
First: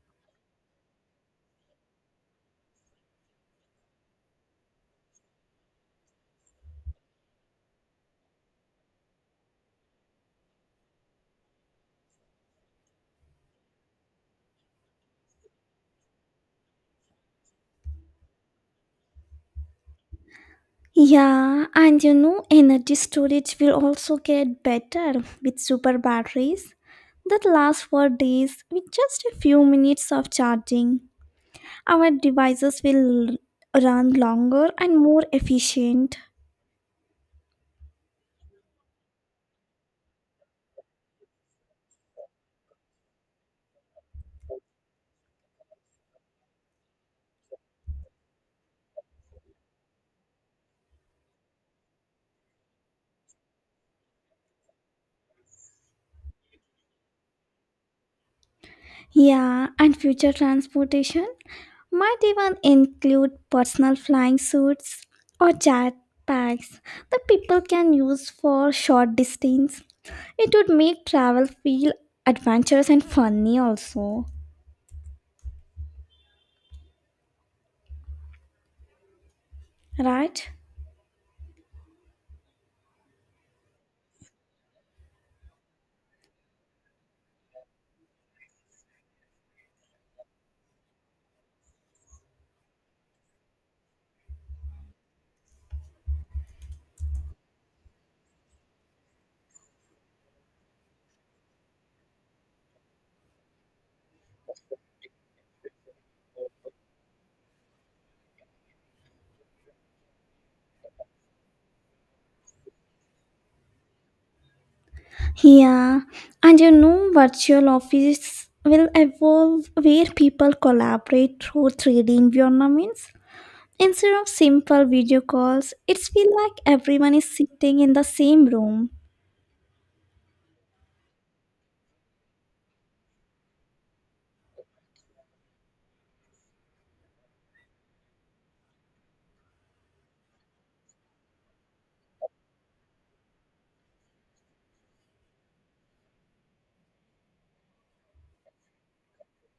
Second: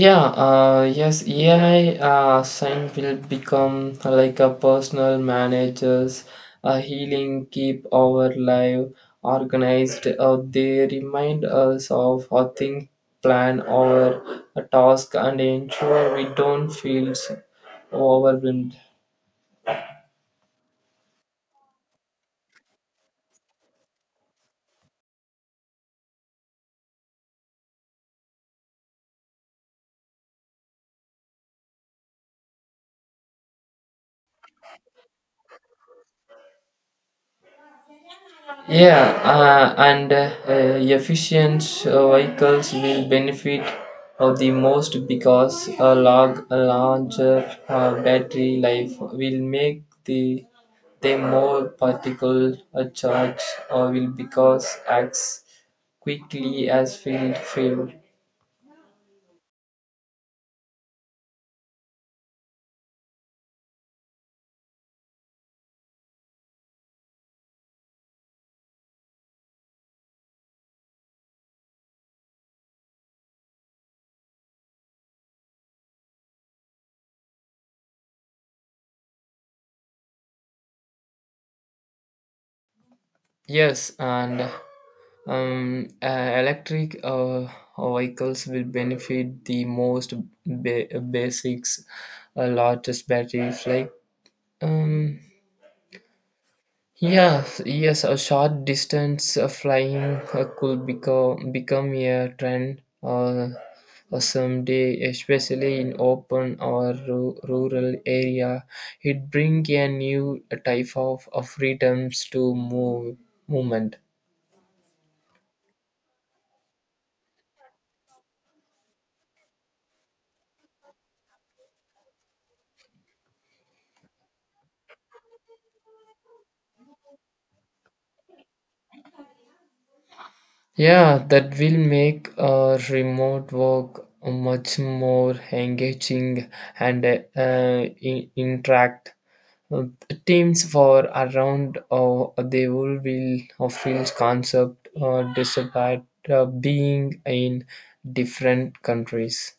S2: Yeah, yes, AI sign will become like a personal managers, a healing keep our life organized. They remind us of our think, plan, our task, and ensure we don't feel overwhelmed.
S1: Yeah, and you know, energy storage will also get better with super batteries that last for days with just a few minutes of charging. Our devices will run longer and more efficient.
S2: Yeah, and efficient vehicles will benefit the most because a larger battery life will make the them more particle charge or will because acts quickly as field fuel.
S1: Yeah, and future transportation might even include personal flying suits or jet packs that people can use for short distance. It would make travel feel adventurous and funny also, right?
S2: Yes, and um, uh, electric vehicles will benefit the most basics, largest batteries like. Um, yes, yes, a short distance flying could become a trend someday, especially in open or rural area. It bring a new type of freedoms to move movement.
S1: Yeah, and you know, virtual office will evolve where people collaborate through 3D environments. Instead of simple video calls, it's feel like everyone is sitting in the same room.
S2: Yeah, that will make remote work much more engaging and interact. Uh, teams for around they will be of fields concept despite being in different countries.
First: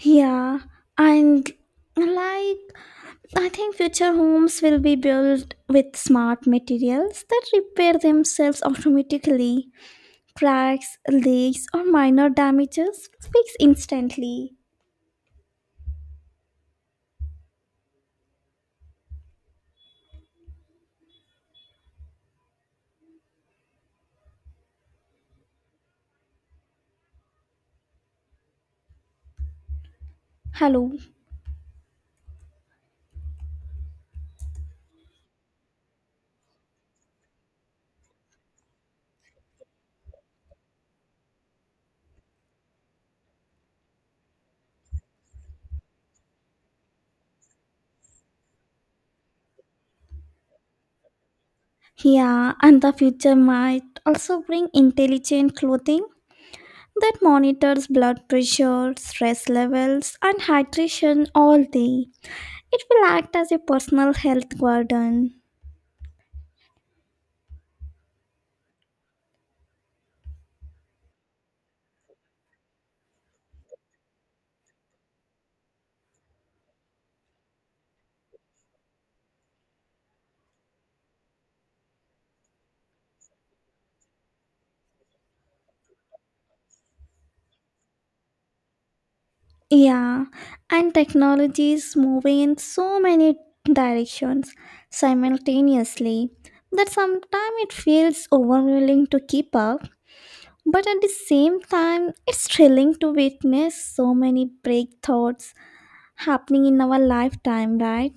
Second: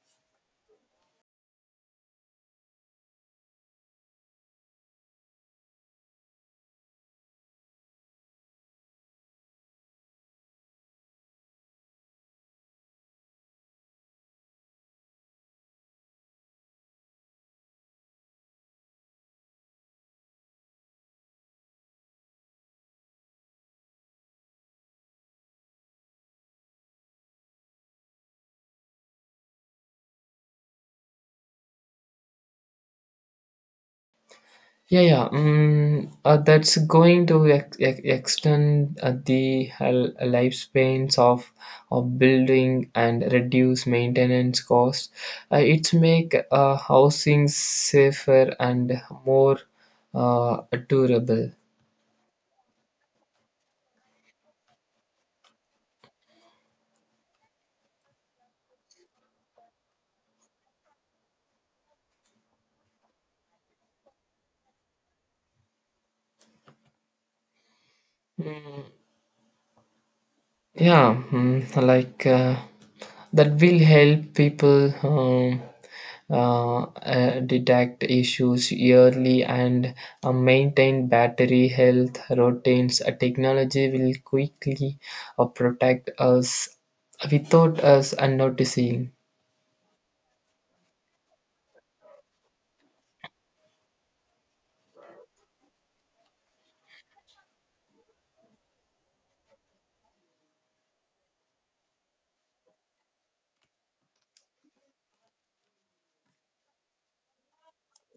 S1: Yeah, and like I think future homes will be built with smart materials that repair themselves automatically. Cracks, leaks, or minor damages fix instantly. Hello.
S2: Yeah, yeah, mm, that's going to extend the lifespans of building and reduce maintenance costs. It's make housing safer and more uh, durable.
S1: Yeah, and the future might also bring intelligent clothing that monitors blood pressure, stress levels, and hydration all day. It will act as a personal health garden.
S2: Mm, yeah, mm, that will help people detect issues early and maintain battery health routines. A technology will quickly protect us without us noticing.
S1: Yeah, and technology is moving in so many directions simultaneously that sometimes it feels overwhelming to keep up, but at the same time, it's thrilling to witness so many breakthroughs happening in our lifetime, right?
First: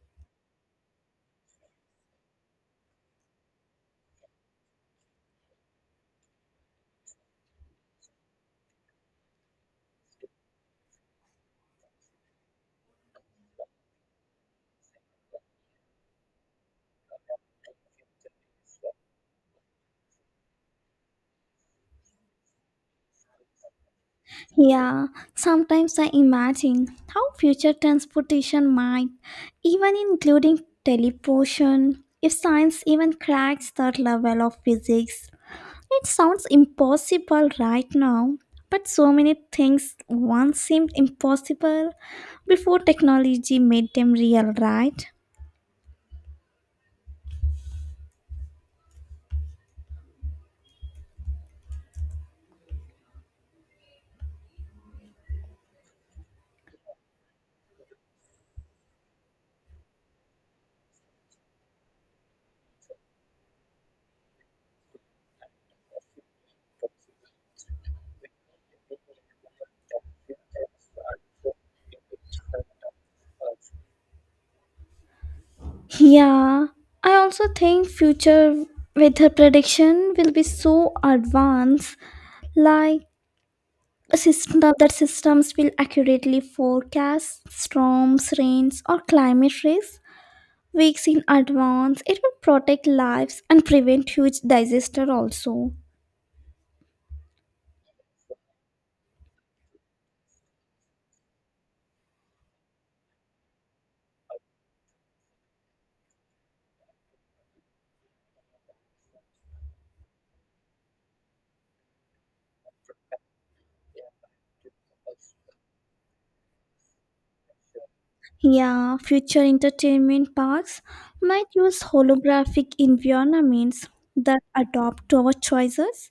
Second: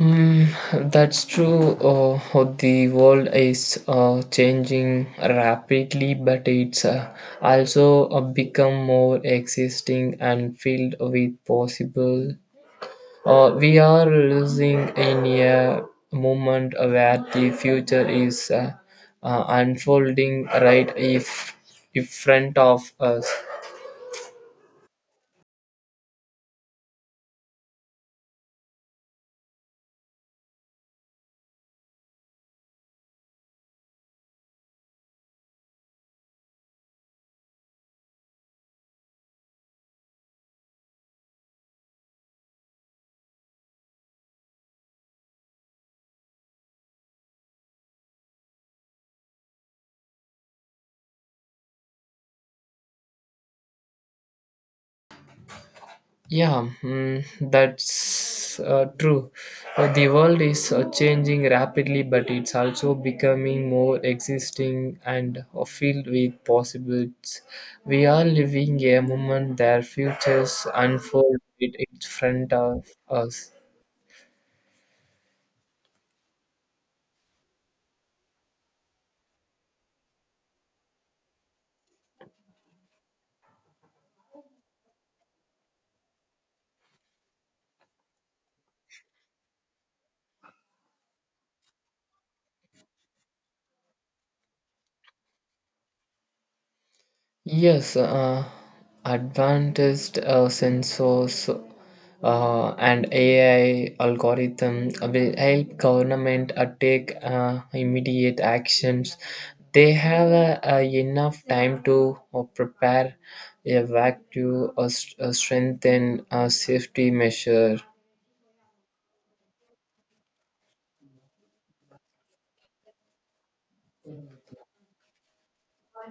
S2: Mm, that's true. The world is changing rapidly, but it's also become more existing and filled with possible. We are losing in a moment where the future is unfolding right if in front of us.
S1: Yeah, sometimes I imagine how future transportation might, even including teleportation, if science even cracks that level of physics. It sounds impossible right now, but so many things once seemed impossible before technology made them real, right?
S2: Yeah, mm, that's true. The world is changing rapidly, but it's also becoming more existing and filled with possibilities. We are living a moment that futures unfold it in front of us.
S1: Yeah, I also think future weather prediction will be so advanced, like a system that systems will accurately forecast storms, rains, or climate risks weeks in advance. It will protect lives and prevent huge disaster also.
S2: Yes, advanced sensors and AI algorithm will help government take immediate action. They have a enough time to prepare a vacuum or, or strengthen a safety measure.
S1: Yeah, future entertainment parks might use holographic environments that adapt to our choices.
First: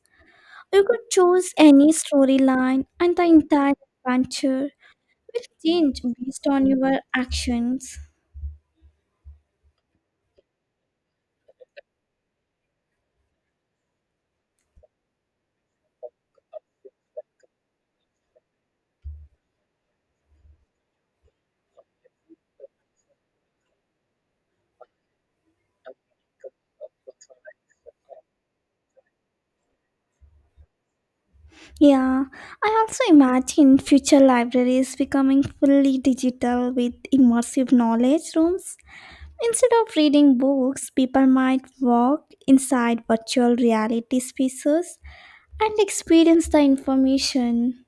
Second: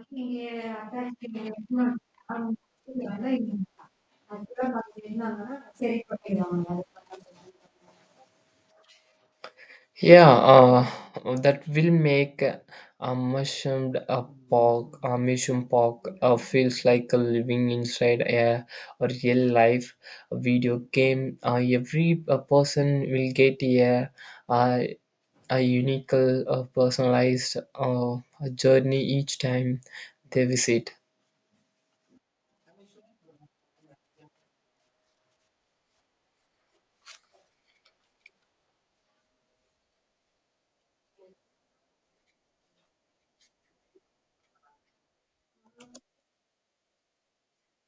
S1: You could choose any storyline and the entire adventure will change based on your actions.
S2: Yeah, that will make a mushroom pork feels like a living inside a real life video game. Every person will get a, a unique, personalized journey each time they visit.
S1: Yeah, I also imagine future libraries becoming fully digital with immersive knowledge rooms. Instead of reading books, people might walk inside virtual reality spaces and experience the information.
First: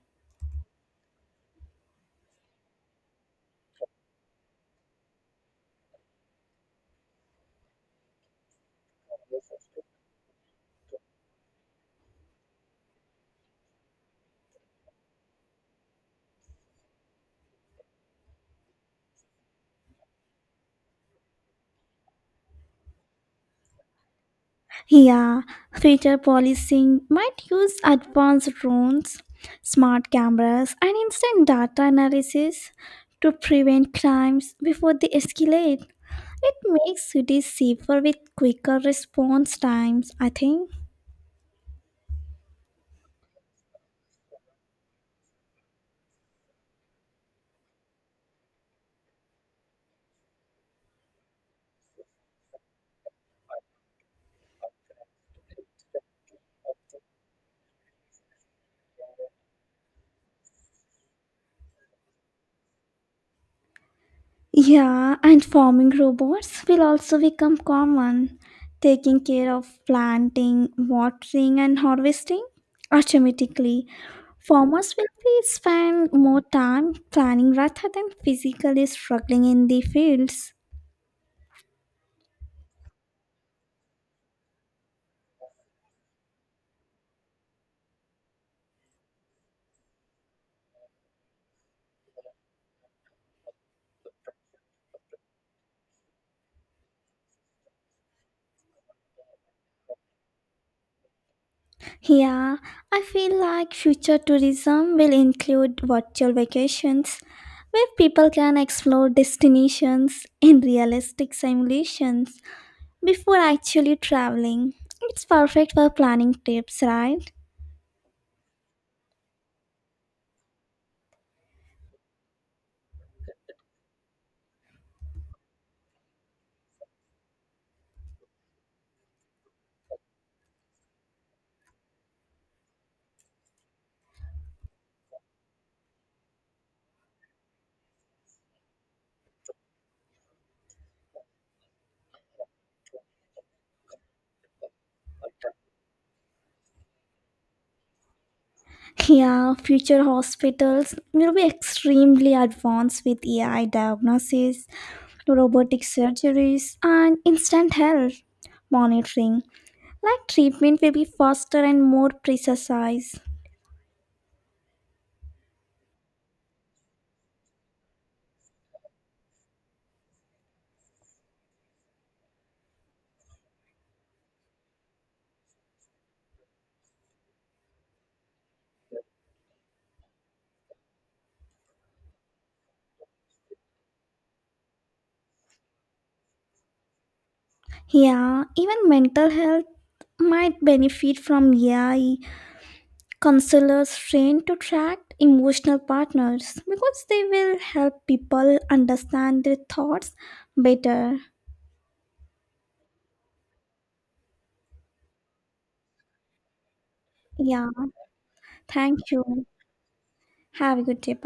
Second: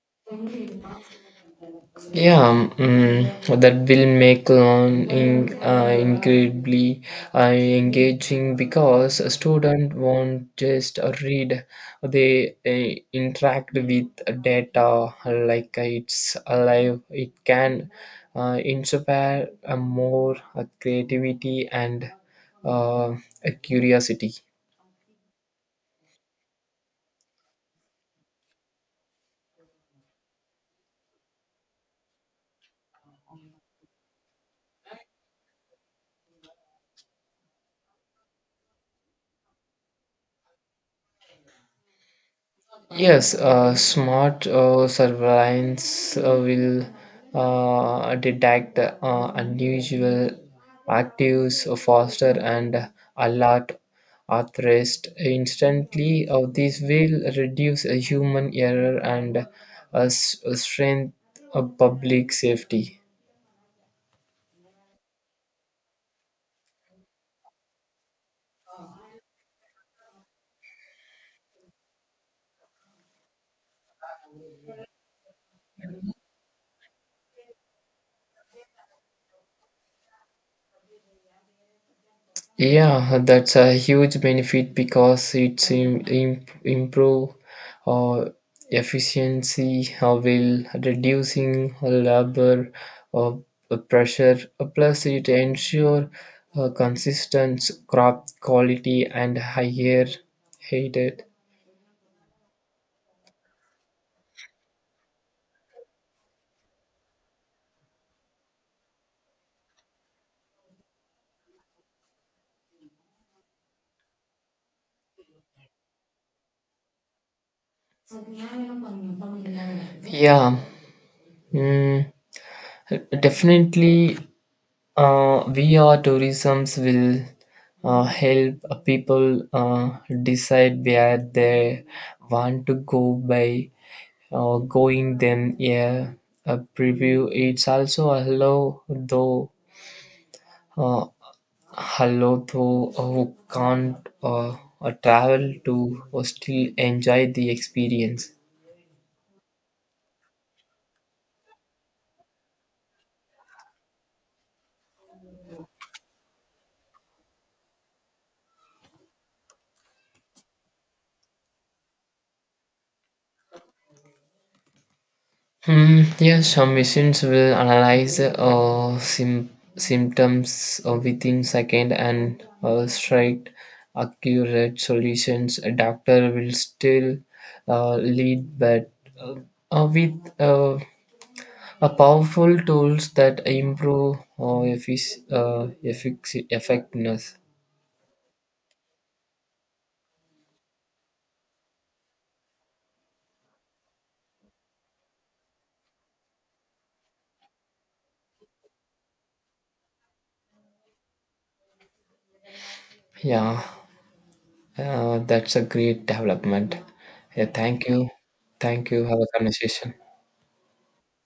S2: Yeah, mm, that will make learning incredibly engaging because a student won't just read; they interact with data like it's alive. It can inspire a more creativity and uh, a curiosity.
S1: Yeah, future policing might use advanced drones, smart cameras, and instant data analysis to prevent crimes before they escalate. It makes cities safer with quicker response times, I think.
S2: Yes, smart surveillance will detect unusual actives faster and alert authorized instantly. This will reduce human error and strengthen public safety.
S1: Yeah, and farming robots will also become common, taking care of planting, watering, and harvesting. Automatically, farmers will be spend more time planning rather than physically struggling in the fields.
S2: Yeah, that's a huge benefit because it's improve uh, efficiency while reducing labor uh, pressure. Plus, it ensure consistent crop quality and higher heated.
S1: Yeah, I feel like future tourism will include virtual vacations where people can explore destinations in realistic simulations before actually traveling. It's perfect for planning trips, right?
S2: Yeah, mm, definitely. VR tourisms will help people decide where they want to go by going them, yeah, a preview. It's also uh, allow though who can't travel to still enjoy the experience.
S1: Yeah, future hospitals will be extremely advanced with AI diagnosis, robotic surgeries, and instant health monitoring. Like treatment will be faster and more precise.
S2: Hmm, yes, some machines will analyze symptoms within second and strike accurate solutions. A doctor will still lead, but uh, with a powerful tools that improve effectiveness.
S1: Yeah, even mental health might benefit from AI counselors trained to track emotional partners because they will help people understand their thoughts better.
S2: Yeah, that's a great development. Yeah,
S1: Yeah,
S2: thank you, thank
S1: thank
S2: you. Have a
S1: you.
S2: conversation.
S1: Have a good day.